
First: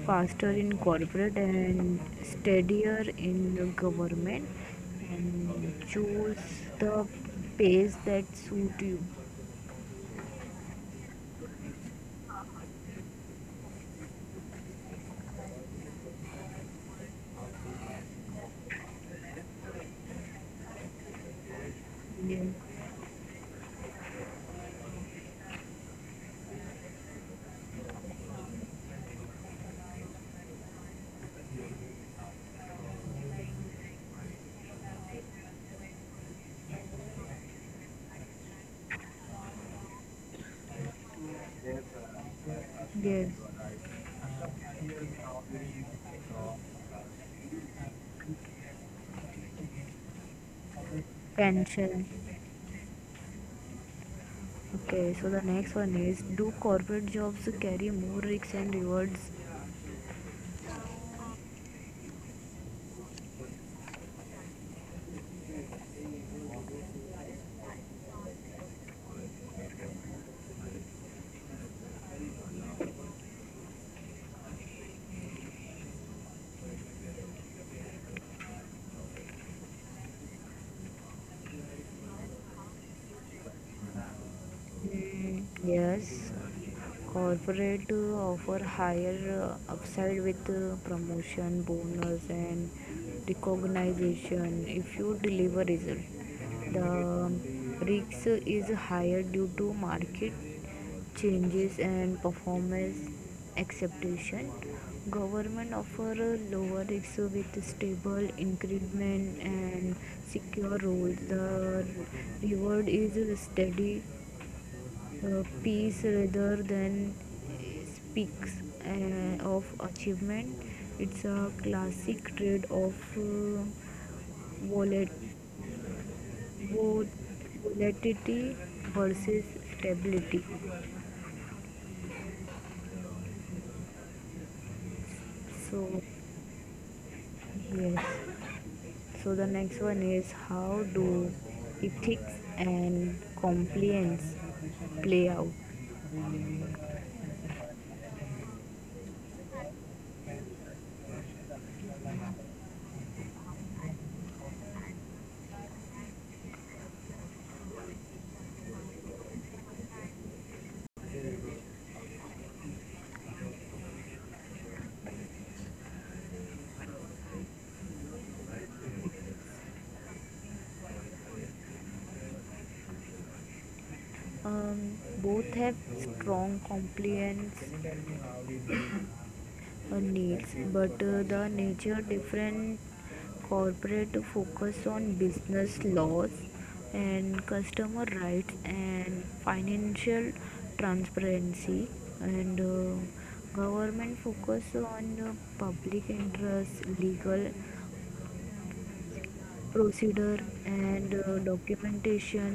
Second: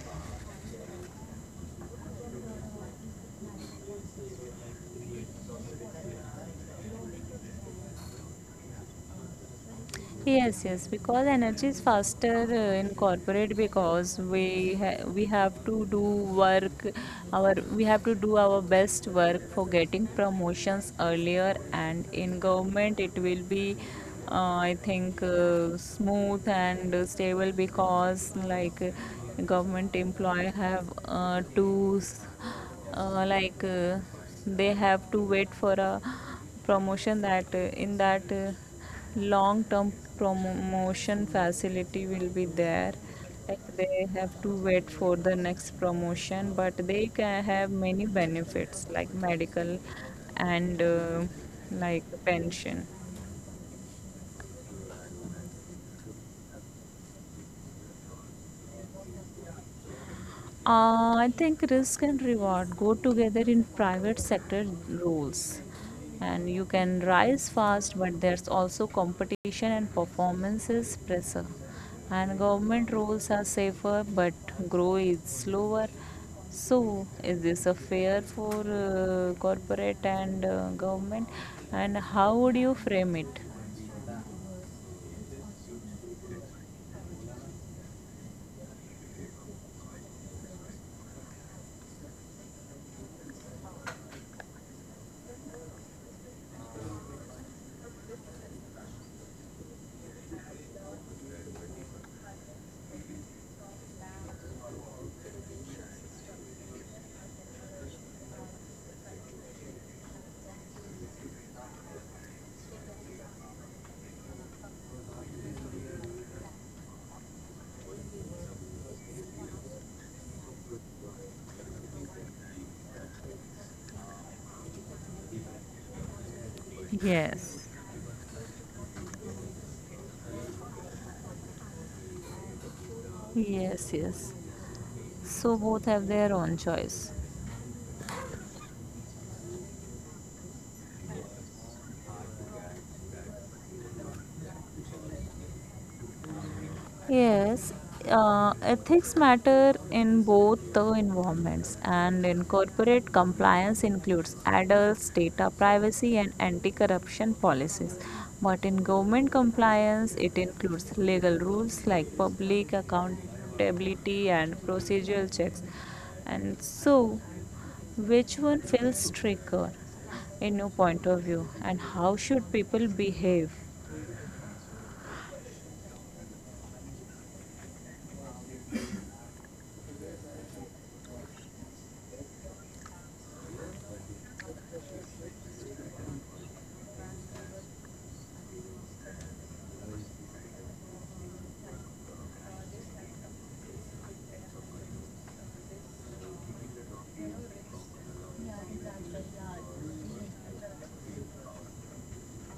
S1: faster in corporate and steadier in the government, and choose the pace that suit you.
S2: Yes, yes, because energy is faster in corporate because we have to do work our we have to do our best work for getting promotions earlier, and in
S1: Yes,
S2: government it will be I think smooth and stable because government employee have to s- like they have to wait for a promotion, that in that long term promotion facility will be there,
S1: yes.
S2: like they have to wait for the next promotion but they can have many benefits like medical and like
S1: Pension.
S2: pension.
S1: Okay, so the next one is, do corporate jobs carry more risks and rewards?
S2: I think risk and reward go together in private sector roles. And you can rise fast, but there's also competition and performances pressure. And government roles are safer, but grow is slower. So, is this a fair for corporate and government? And how would you frame it?
S1: Yes, corporate offer higher upside with promotion, bonus, and recognition if you deliver result. The risk is higher due to market changes and performance acceptation. Government offer a lower risk with stable increment and secure roles. The reward is steady peace rather than speaks of achievement. It's a classic trade of volat- vol-
S2: Yes.
S1: volatility versus stability.
S2: Yes, yes. So, both
S1: So,
S2: have their own choice.
S1: yes. So the next one is, how do ethics and compliance play out?
S2: Yes, ethics matter in both the environments, and in corporate compliance includes adults, data privacy, and anti-corruption policies. But in government compliance, it includes legal rules like public accountability and procedural checks. And so, which one feels trickier in your point of view, and how should people behave?
S1: Both have strong compliance needs, but the nature different. Corporate focus on business laws and customer rights and financial transparency, and government focus on public interest legal procedure and documentation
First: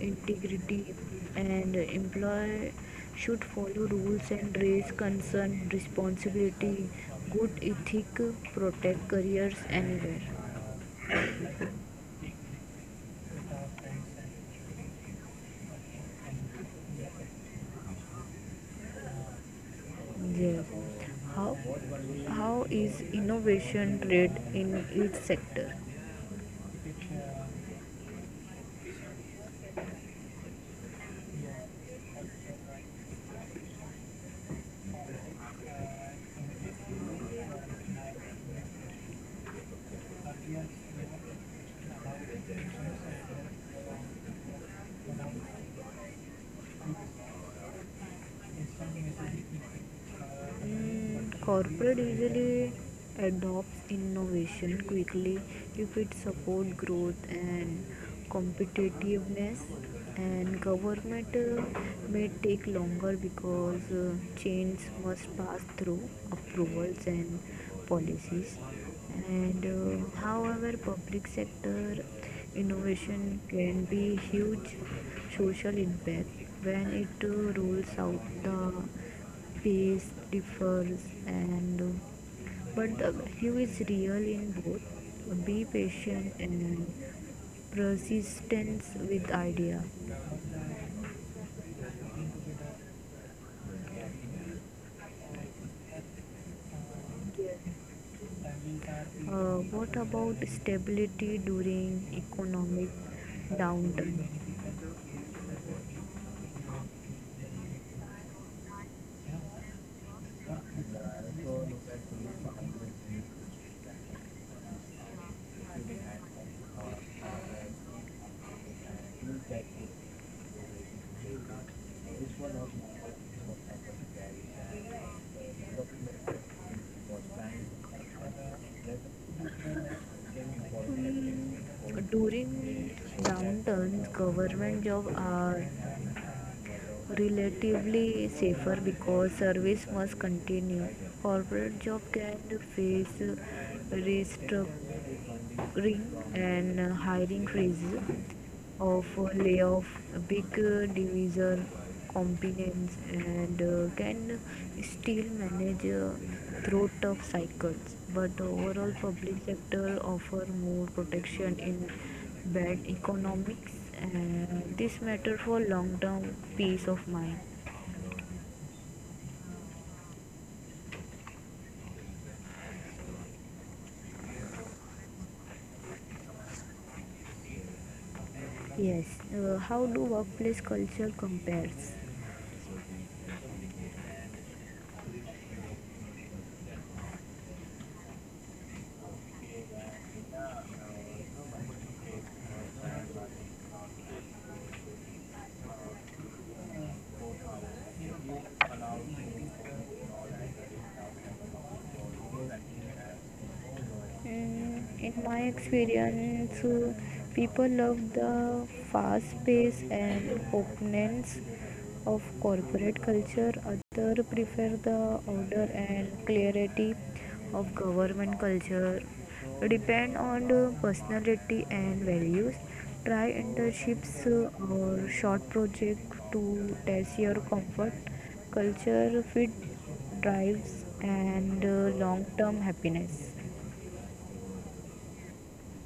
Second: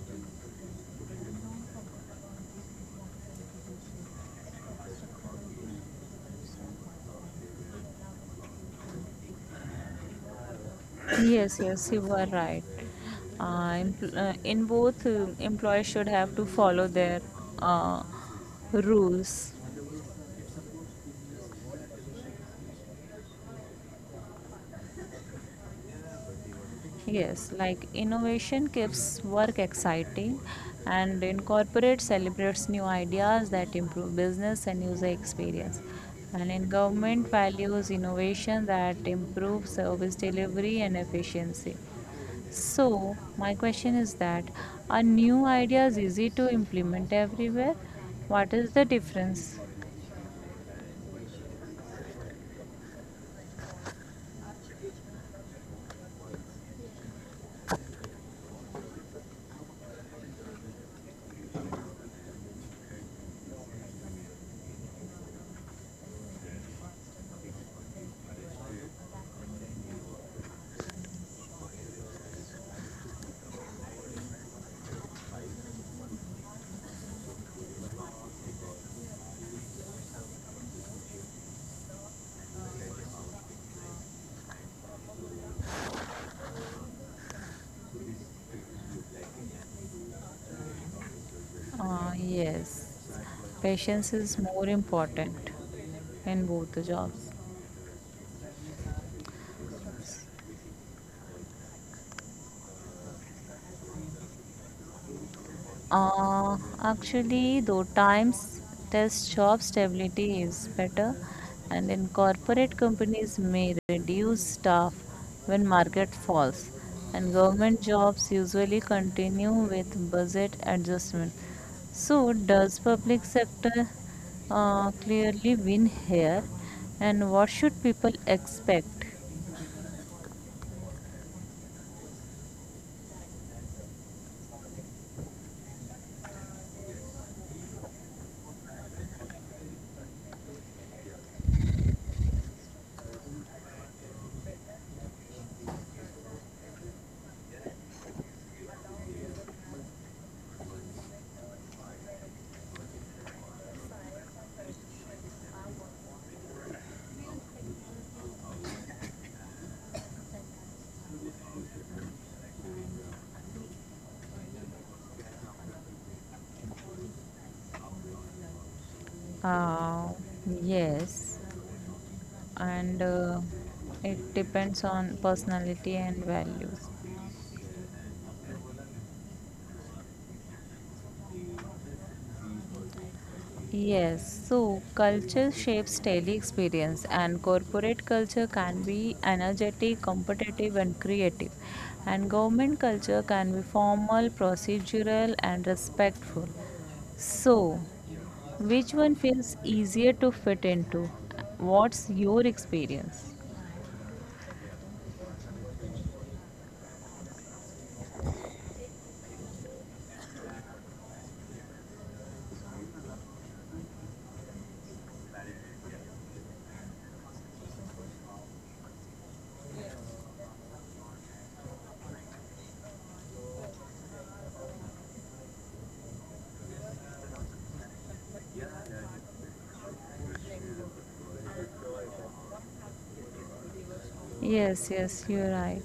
S1: integrity, and employee should follow rules and raise concern responsibility. Good ethic protect careers anywhere.
S2: Yes, yes, you are right. In in both, employers should have to follow their uh, rules.
S1: Yeah. how how is innovation rate in each sector?
S2: Yes, like innovation keeps work exciting, and incorporate celebrates new ideas that improve business and user experience. And in government values innovation that improves service delivery and efficiency. So, my question is that are new ideas easy to implement everywhere? What is the difference?
S1: Corporate usually adopts innovation quickly if it supports growth and competitiveness, and government may take longer because change must pass through approvals and policies. And however, public sector innovation can be huge social impact when it rules out. The pace differs, and but the value is real in both. Be patient and persistence with idea.
S2: Yes, patience is more important in both the jobs.
S1: What about stability during economic downturn?
S2: Uh, actually, though times test job stability is better, and in corporate companies may reduce staff when market falls, and government jobs usually continue with budget adjustment. So, does public sector clearly win here, and what should people expect?
S1: During downturns, government jobs are relatively safer because service must continue. Corporate job can face restructuring, agree, and hiring freezes of layoff. Big divisor competence, and can still manage through tough cycles, but overall public sector offer more protection in bad economics, and this matter for long term peace of mind.
S2: Uh, yes. And it depends on personality and values.
S1: Yes. How do workplace culture compares?
S2: Yes, so culture shapes daily experience, and corporate culture can be energetic, competitive, and creative. And government culture can be formal, procedural, and respectful. So, which one feels easier to fit into? What's your experience?
S1: In my experience, people love the fast pace and openness of corporate culture. Others prefer the order and clarity of government culture. Depend on the personality and values. Try internships or short projects to test your comfort. Culture fit drives and long term happiness.
S2: Yes, yes, you're right.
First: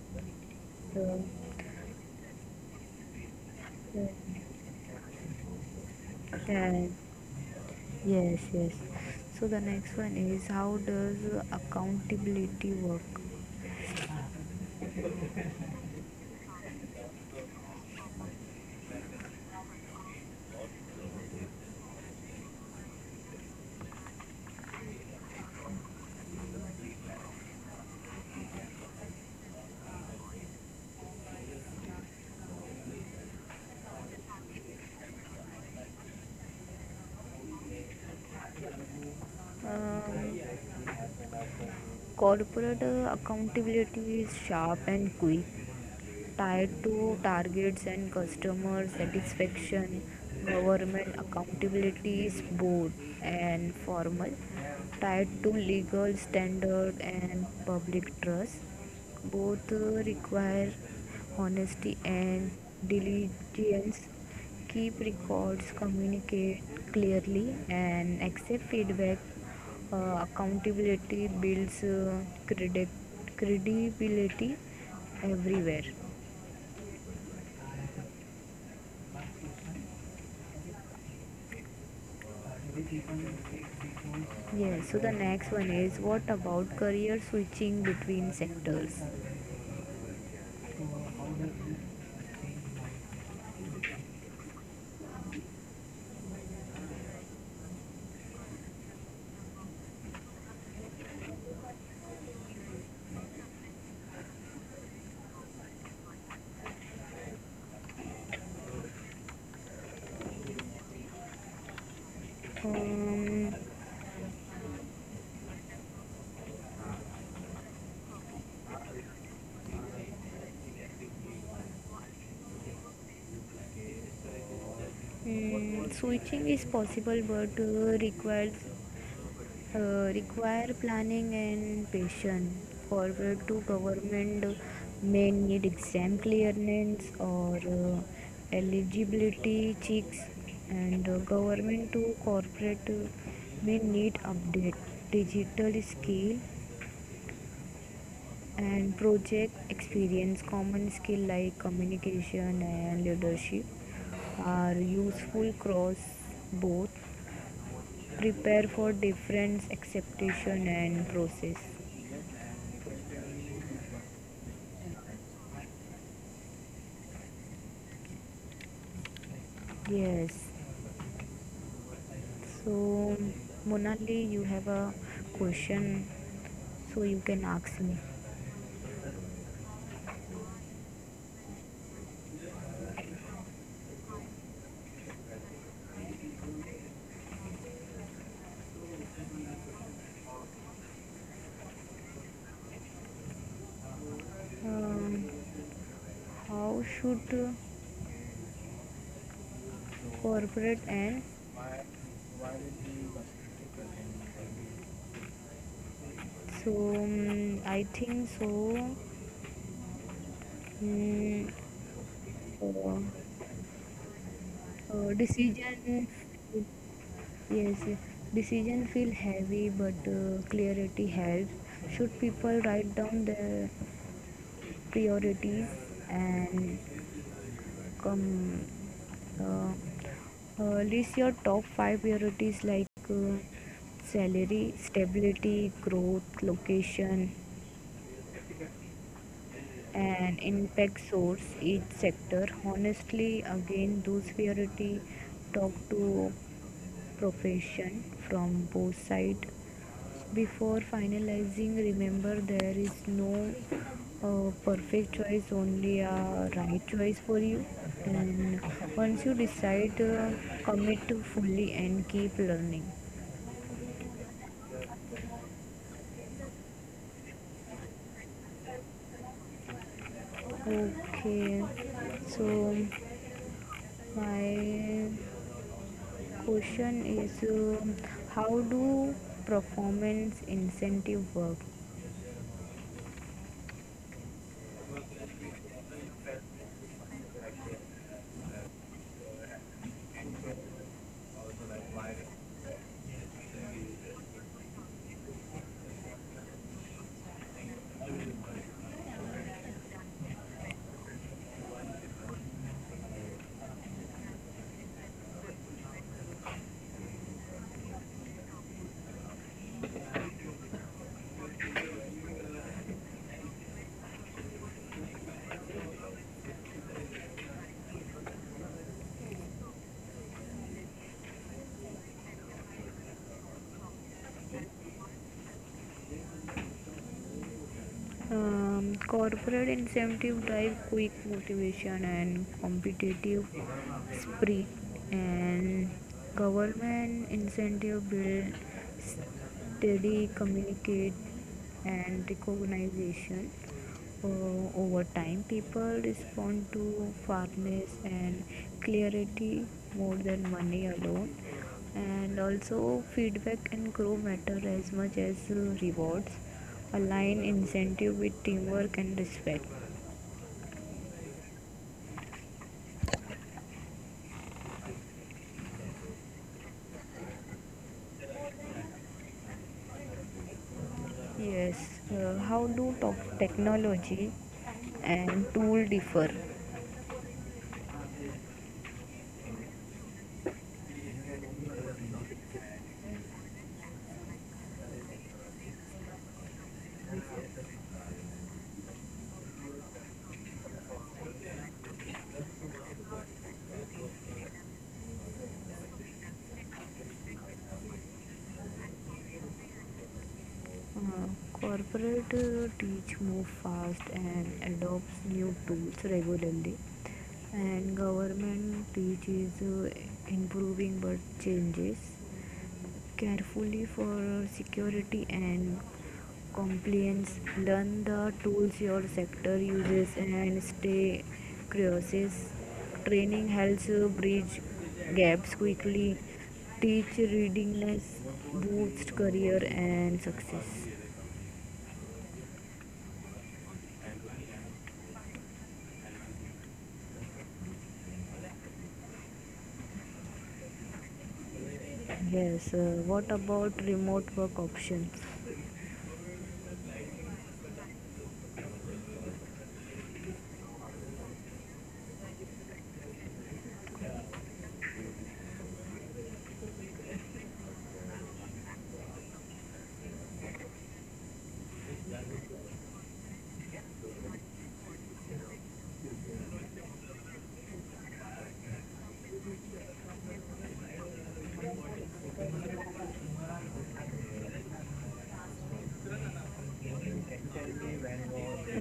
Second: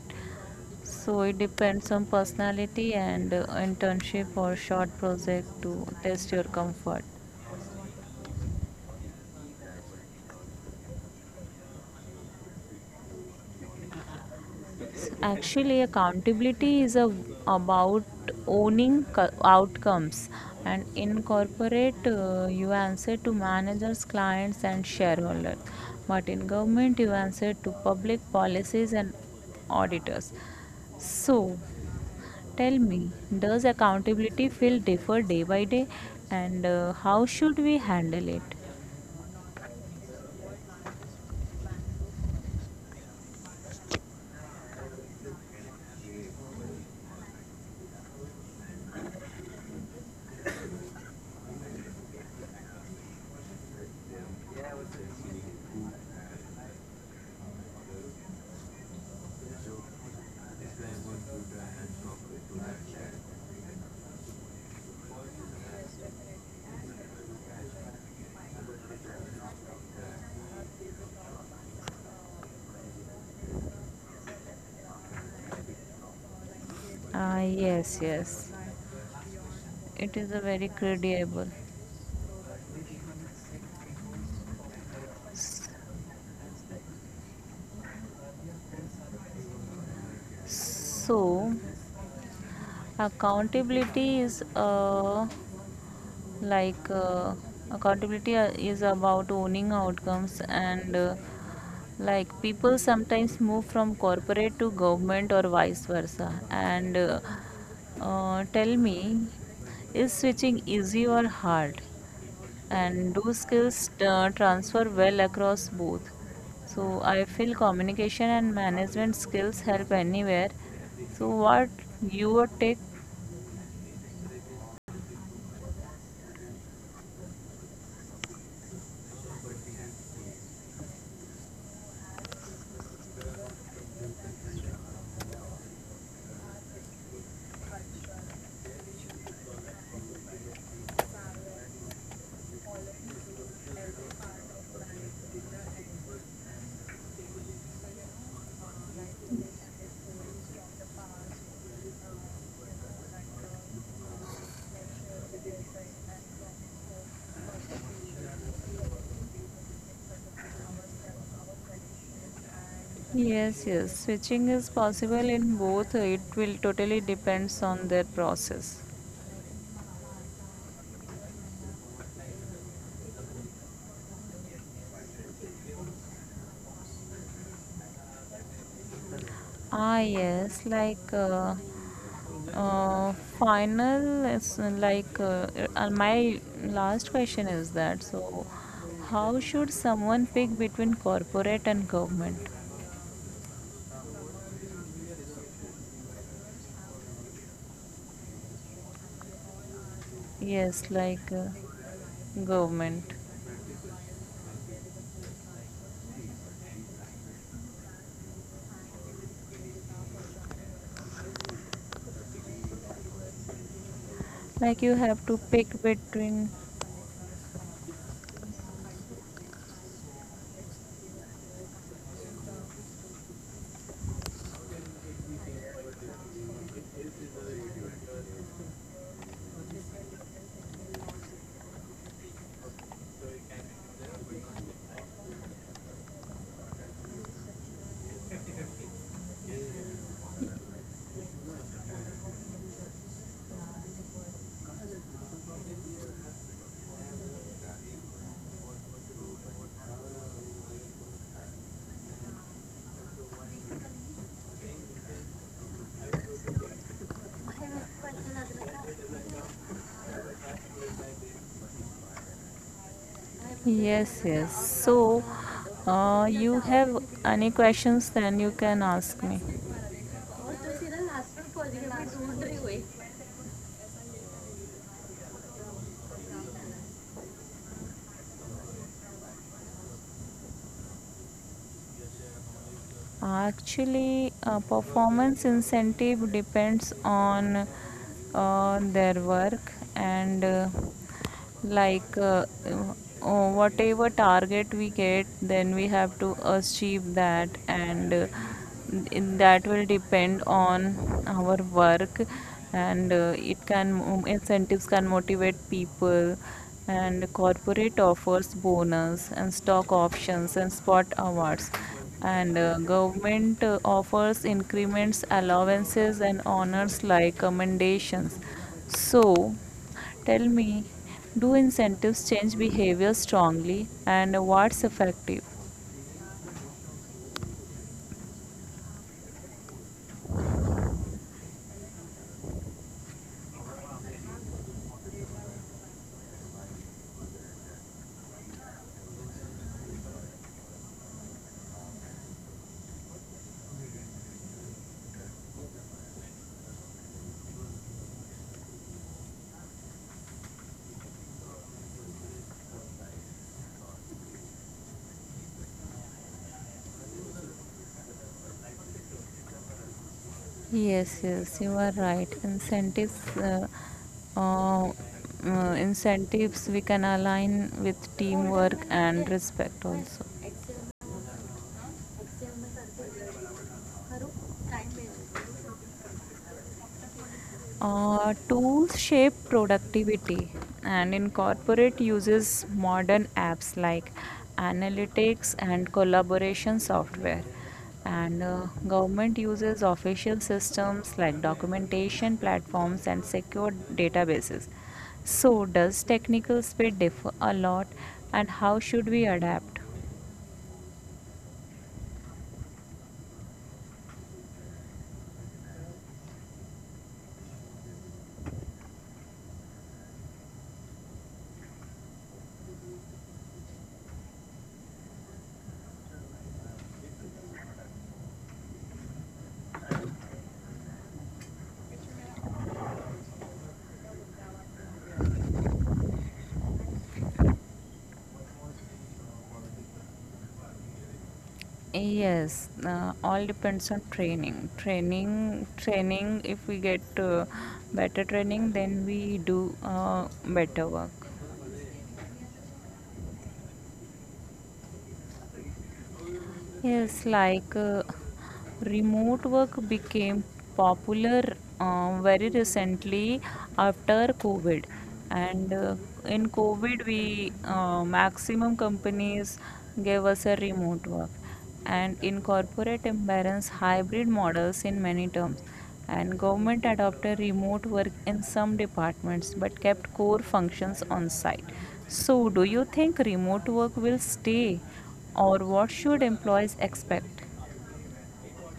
S2: So
S1: So,
S2: it depends on personality and internship or short project to test your
S1: Sharon,
S2: comfort.
S1: yes, yes. So the next one is, how does accountability work?
S2: Actually accountability is a, about owning outcomes, and incorporate you answer to managers, clients and shareholders, but in government you answer to public policies and auditors. So tell me, does accountability feel differ day by day, and how should we handle it?
S1: Um, Corporate accountability is sharp and quick, tied to targets and customer satisfaction. Government accountability is bold and formal, tied to legal standard and public trust. Both require honesty and diligence. Keep records, communicate clearly, and accept feedback. Accountability builds credibility everywhere.
S2: Ah, yes, yes, it is a very credible.
S1: Yes, so the next one is, what about career switching between sectors?
S2: So accountability is like uh, accountability is about owning outcomes, and like people sometimes move from corporate to government or vice versa. And Tell me, is switching easy or hard? And do
S1: Um,
S2: skills transfer well across both? So I feel communication and management skills help anywhere. So what your take?
S1: Switching is possible, but uh, require planning and patience. For to government may need exam clearance or eligibility checks, and government to corporate may need update digital skill and project experience. Common skill like communication and leadership are useful cross both. Prepare for different acceptation and process.
S2: Yes, yes. Switching is possible in both. It will totally depends on their process.
S1: Yes. So, Monali, you have a question, so you can ask me.
S2: Ah, yes. Like final is like My last question is that so how should someone pick between corporate and government?
S1: um, how should
S2: Yes,
S1: corporate end?
S2: government.
S1: I think so. mm, uh,
S2: Like you have to pick
S1: Decision.
S2: between.
S1: Yes, yes. Decision feel heavy, but clarity helps. Should people write down their priorities and come? uh, List your top five priorities like uh, salary, stability, growth, location, and impact. Source each sector honestly, again those priority. Talk to profession from both sides. Before finalizing, remember there is no perfect choice, only a right choice for you. And once you decide, commit to fully and keep learning.
S2: Yes, yes. So, you have any questions, then you can ask me.
S1: Okay, so my question is, how do performance incentive work?
S2: Actually, performance incentive depends on their work, and like uh, whatever target we get, then we have to achieve that, and that will depend on our work, and it can incentives can motivate people, and corporate offers bonus and stock options and spot awards, and government offers increments, allowances and honors like commendations. So tell me, do incentives change behavior strongly and what's effective?
S1: Corporate incentive drive quick motivation and competitive spirit, and government incentive build steady communicate and recognition. Uh, Over time, people respond to fairness and clarity more than money alone, and also feedback and grow matter as much as rewards. Align incentive with teamwork and respect.
S2: Yes, yes, you are right. Incentives we can align with teamwork and respect also.
S1: Yes. How do technology and tool differ?
S2: Tools shape productivity, and incorporate uses modern apps like analytics and collaboration software, and government uses official systems like documentation platforms and secure databases. So does technical speed differ a lot, and how should we adapt?
S1: uh, Corporate teach move fast and adopts new tools regularly, and government teaches improving, but changes carefully for security and compliance. Learn the tools your sector uses and stay curious. Training helps bridge gaps quickly, teach readiness, boost career and success.
S2: Yes, all depends on training. Training. If we get better training, then we do better work.
S1: Yes. What about remote work options?
S2: Yes, remote work became popular very recently after COVID, and in COVID, we maximum companies gave us a remote work, and in corporate imbalance hybrid models in many terms, and government adopted remote work in some departments but kept core functions on site. So, do you think remote work will stay, or what should employees expect?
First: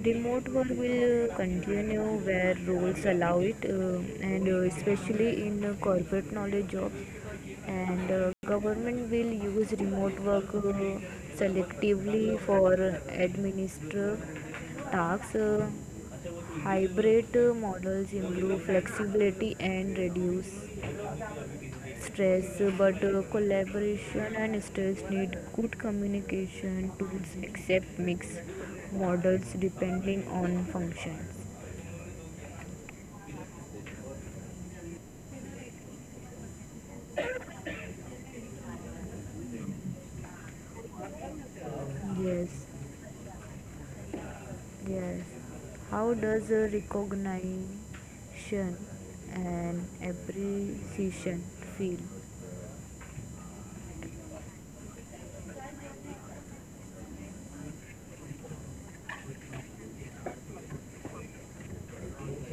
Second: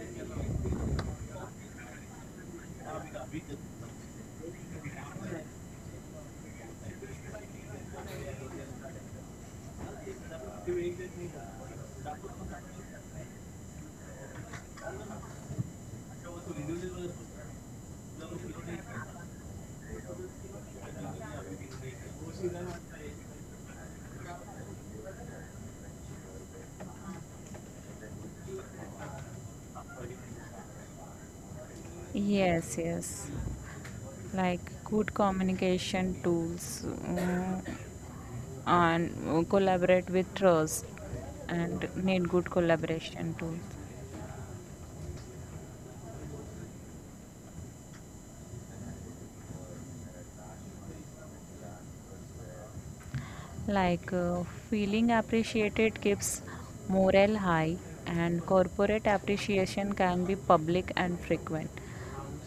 S1: Remote work will continue where roles allow it, and especially in corporate knowledge jobs. And government will use remote work selectively for administrative tasks. Hybrid models improve flexibility and reduce stress, but collaboration and stress need good communication tools, except mixed models depending on functions.
S2: Yes, yes. Like good communication tools, and collaborate with trust and need good
S1: Yes,
S2: collaboration tools.
S1: yes. How does recognition and appreciation feel?
S2: Like feeling appreciated keeps morale high, and corporate appreciation can be public and frequent.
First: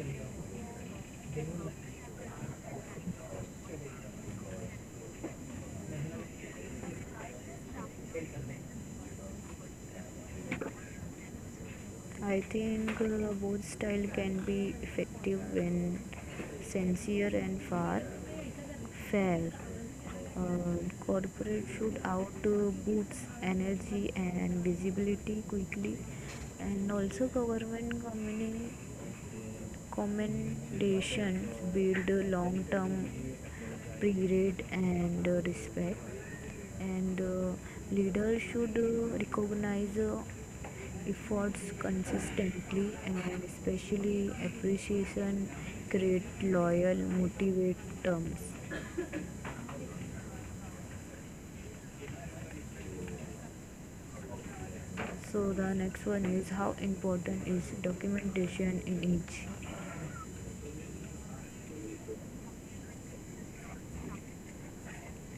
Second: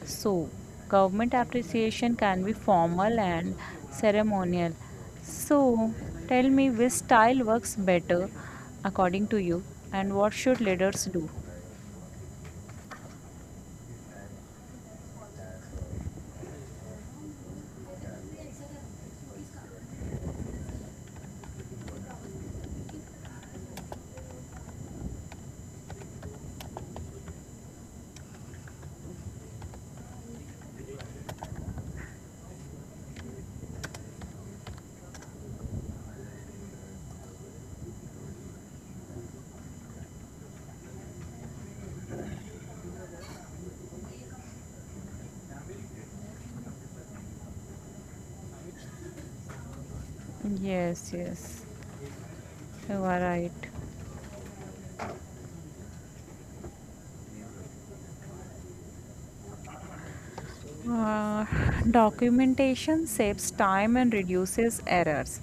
S2: So, government appreciation can be formal and ceremonial. So, tell me which style works better according to you, and what should leaders do?
S1: I think both style can be effective when sincere and far fair. Uh, Corporate should outboots energy and visibility quickly, and also government commendations build a long-term pride and respect, and leaders should recognize efforts consistently, and especially appreciation create loyal, motivate terms.
S2: Yes, yes, you are right.
S1: So the next one is, how important is documentation in each?
S2: Uh, documentation saves time and reduces errors,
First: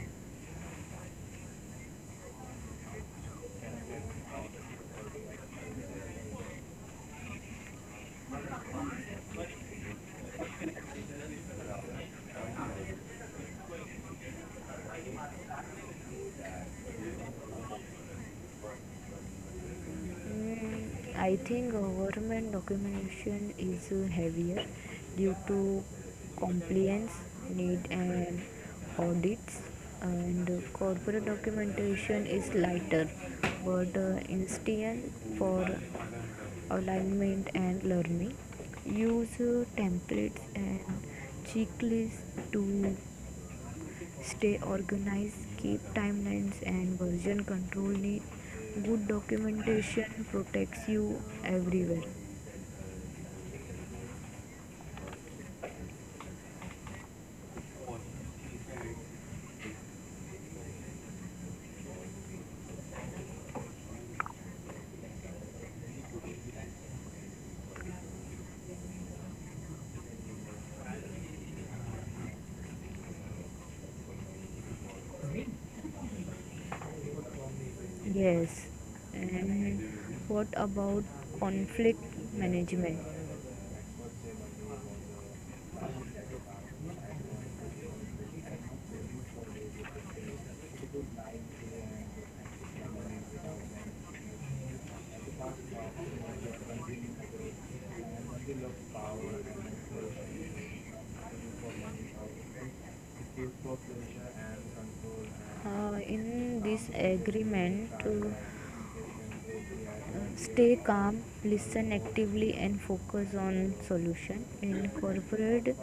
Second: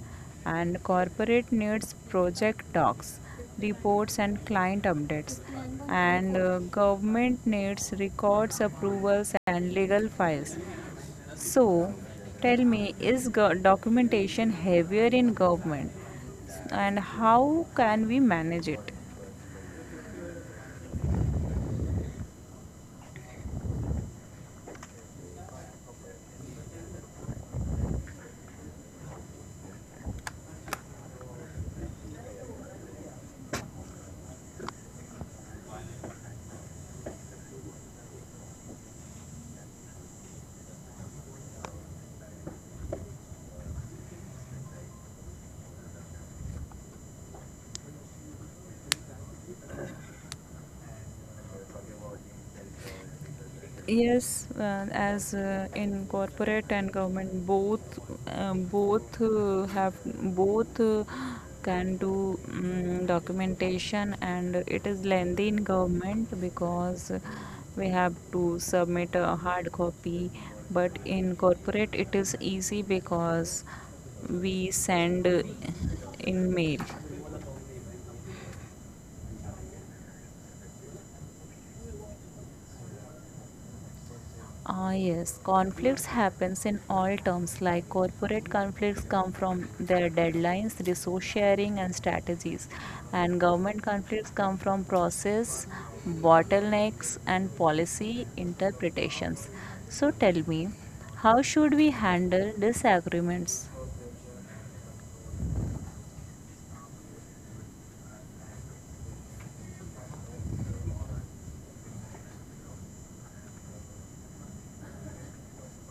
S2: and corporate needs project docs, reports, and client updates, and government needs records, approvals, and legal files. So, tell me, is documentation heavier in government, and how can we manage it?
S1: I think government documentation is heavier due to compliance need and audits, and corporate documentation is lighter, but instant for alignment and learning. Use templates and checklists to stay organized, keep timelines and version control neat. Good documentation protects you everywhere.
S2: Yes, as in corporate and government, both have both can do documentation, and it is lengthy in government because we have to submit a hard copy. But in corporate, it is easy because we send in mail.
S1: Yes. And what about conflict management?
S2: Ah, yes, conflicts happens in all terms, like corporate conflicts come from their deadlines, resource sharing and strategies, and government conflicts come from process, bottlenecks and policy interpretations. So tell me, how should we handle disagreements?
S1: In this agreement, uh, stay calm, listen actively, and focus on solution. In corporate,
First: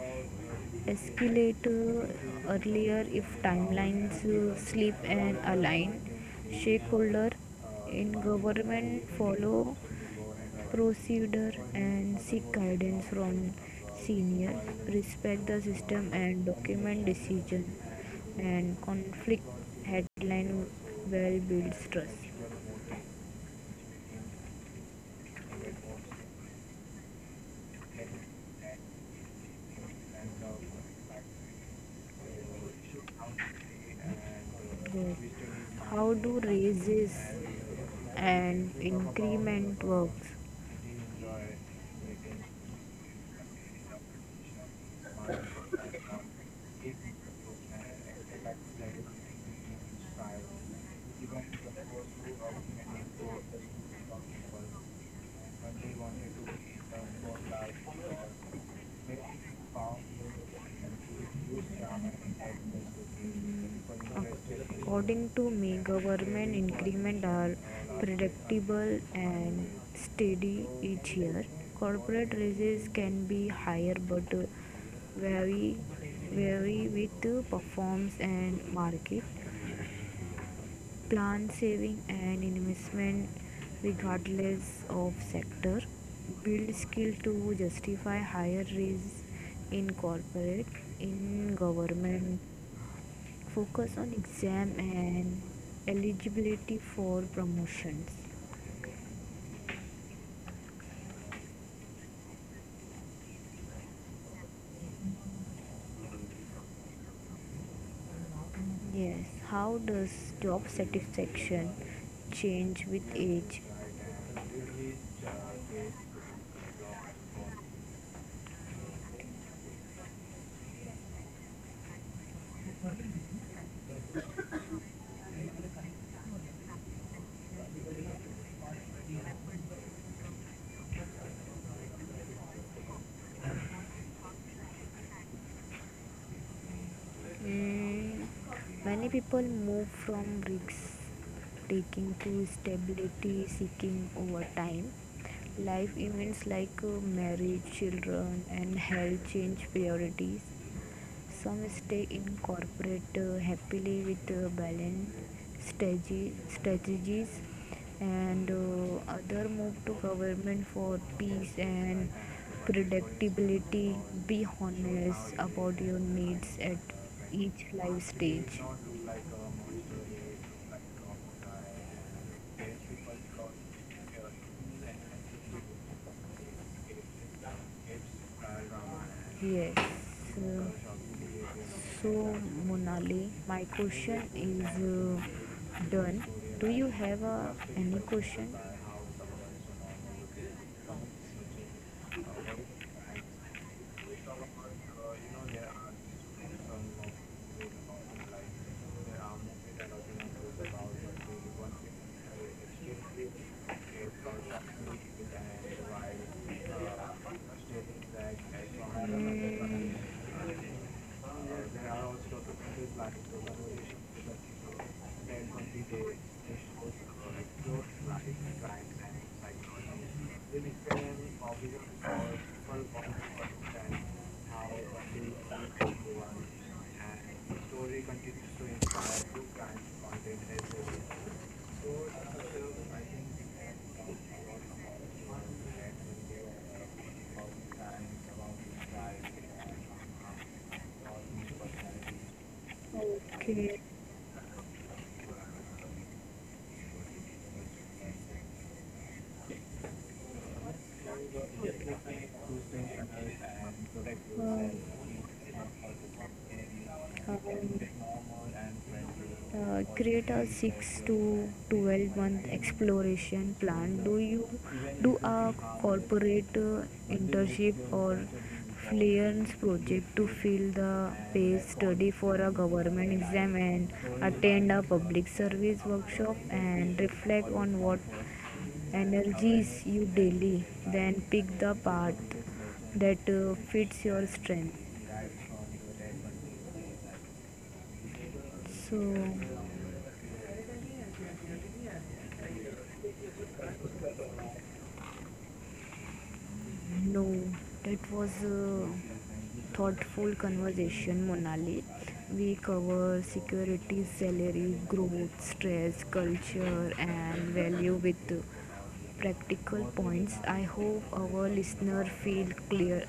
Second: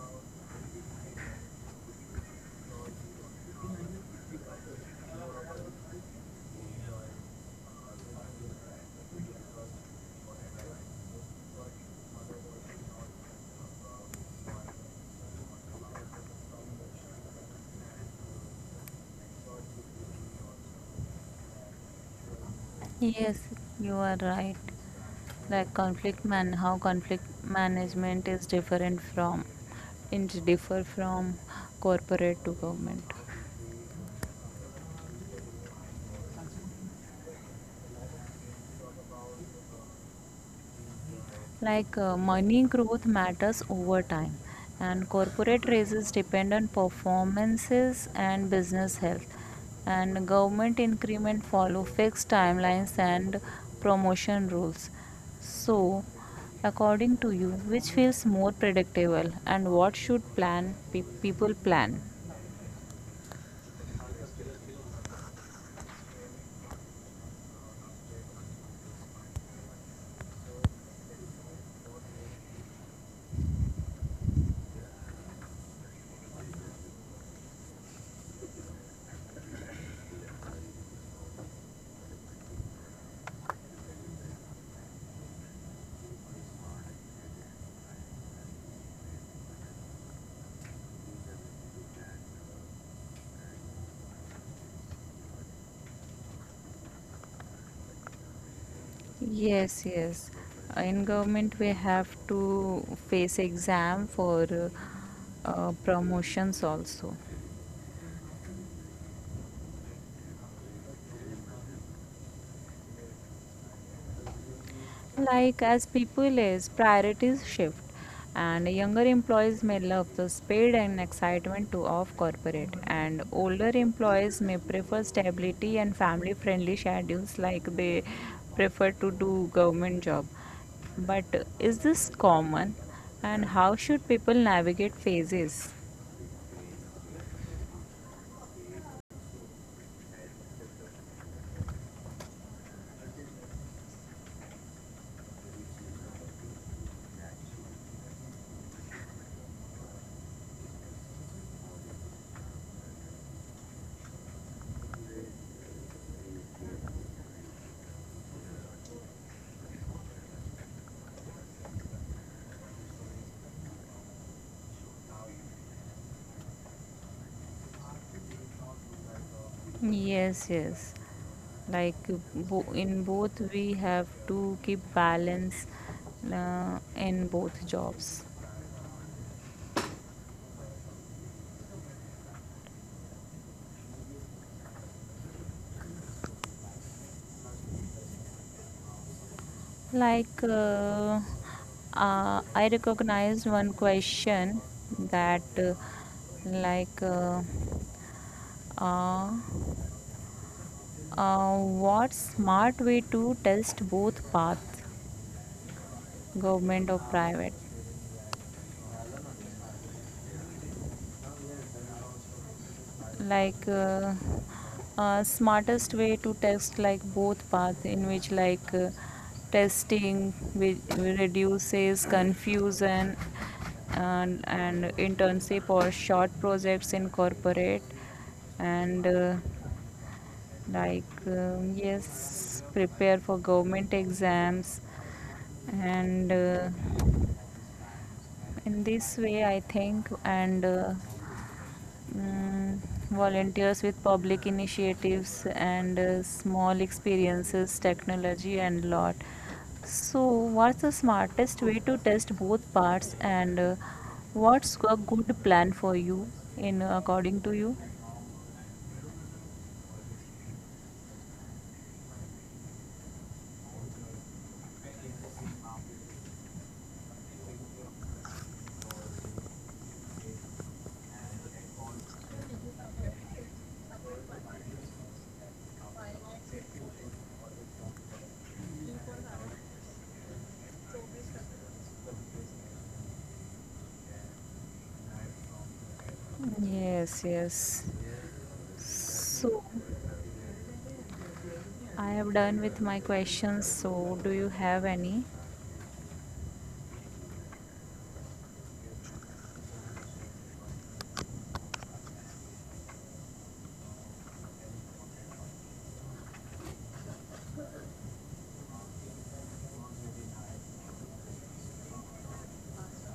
S1: escalate earlier if timelines slip and align. Stakeholder in government follow procedure and seek guidance from senior. Respect the system and document decision. And conflict headline well builds trust.
S2: Yes, you are right. Like conflict man how conflict management is different from, it differ from corporate to government.
S1: Yes. How do raises and increment works?
S2: Like money growth matters over time, and corporate raises depend on performances and business health, and government increment follow fixed timelines and promotion rules. So, according to you, which feels more predictable, and what should people plan?
S1: According to me, government increment are predictable and steady each year. Corporate raises can be higher but vary, vary with performance and market. Plan saving and investment regardless of sector. Build skill to justify higher raise in corporate, in government. Focus on exam and eligibility for promotions.
S2: Yes, yes. In government, we have to face exam for promotions also.
S1: Yes. How does job satisfaction change with age?
S2: Like as people age, priorities shift, and younger employees may love the speed and excitement to of corporate, and older employees may prefer stability and family-friendly schedules, like they prefer to do government job. But is this common, and how should people navigate phases?
S1: Mm, Many people move from risk taking to stability seeking over time. Life events like marriage, children, and health change priorities. Some stay incorporate happily with balanced strategies, and other move to government for peace and predictability. Be honest about your needs at each life stage.
S2: Yes, yes, like in both we have to keep balance in both jobs.
S1: Yes. uh, so, Monali, my question is done. Do you have any question?
S2: like uh, I recognized one question that like uh, uh, uh, what smart way to test both paths, government or private?
S1: Mm,
S2: like uh, Smartest way to test like both paths, in which testing which reduces confusion, and internship or short projects in corporate, and yes prepare for government exams, and in this way I think, and mm,
S1: okay.
S2: volunteers with public initiatives, and small experiences, technology, and lot. So, what's the smartest way to test both parts, and what's a good plan for you, in according to you?
S1: Create a 6 to 12 month exploration plan. Do you do a corporate internship or freelance project to fill the pace, study for a government exam, and attend a public service workshop, and reflect on what energies you daily? Then pick the path that fits your strength.
S2: Yes, yes.
S1: So
S2: So, I have done with my questions. So, do you have any?
S1: no, that was a thoughtful conversation, Monali. We cover security, salary, growth, stress, culture, and value with practical points. I hope our listener feel clear,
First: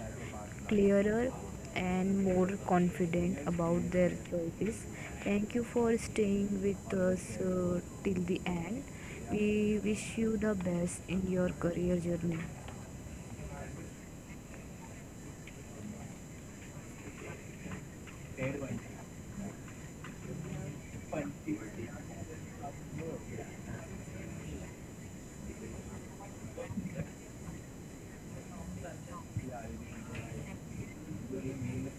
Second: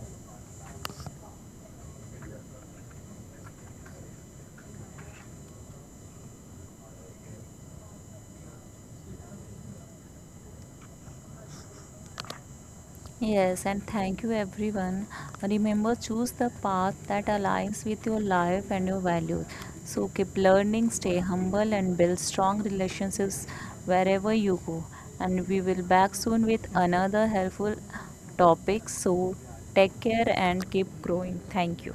S1: clearer and more confident about their choices. Thank you for staying with us till the end. We wish you the best in your career journey.
S2: Yes, and thank you everyone. Remember, choose the path that aligns with your life and your values. So keep learning, stay humble, and build strong relationships wherever you go. And we will back soon with another helpful topic. So take care and keep growing. Thank you.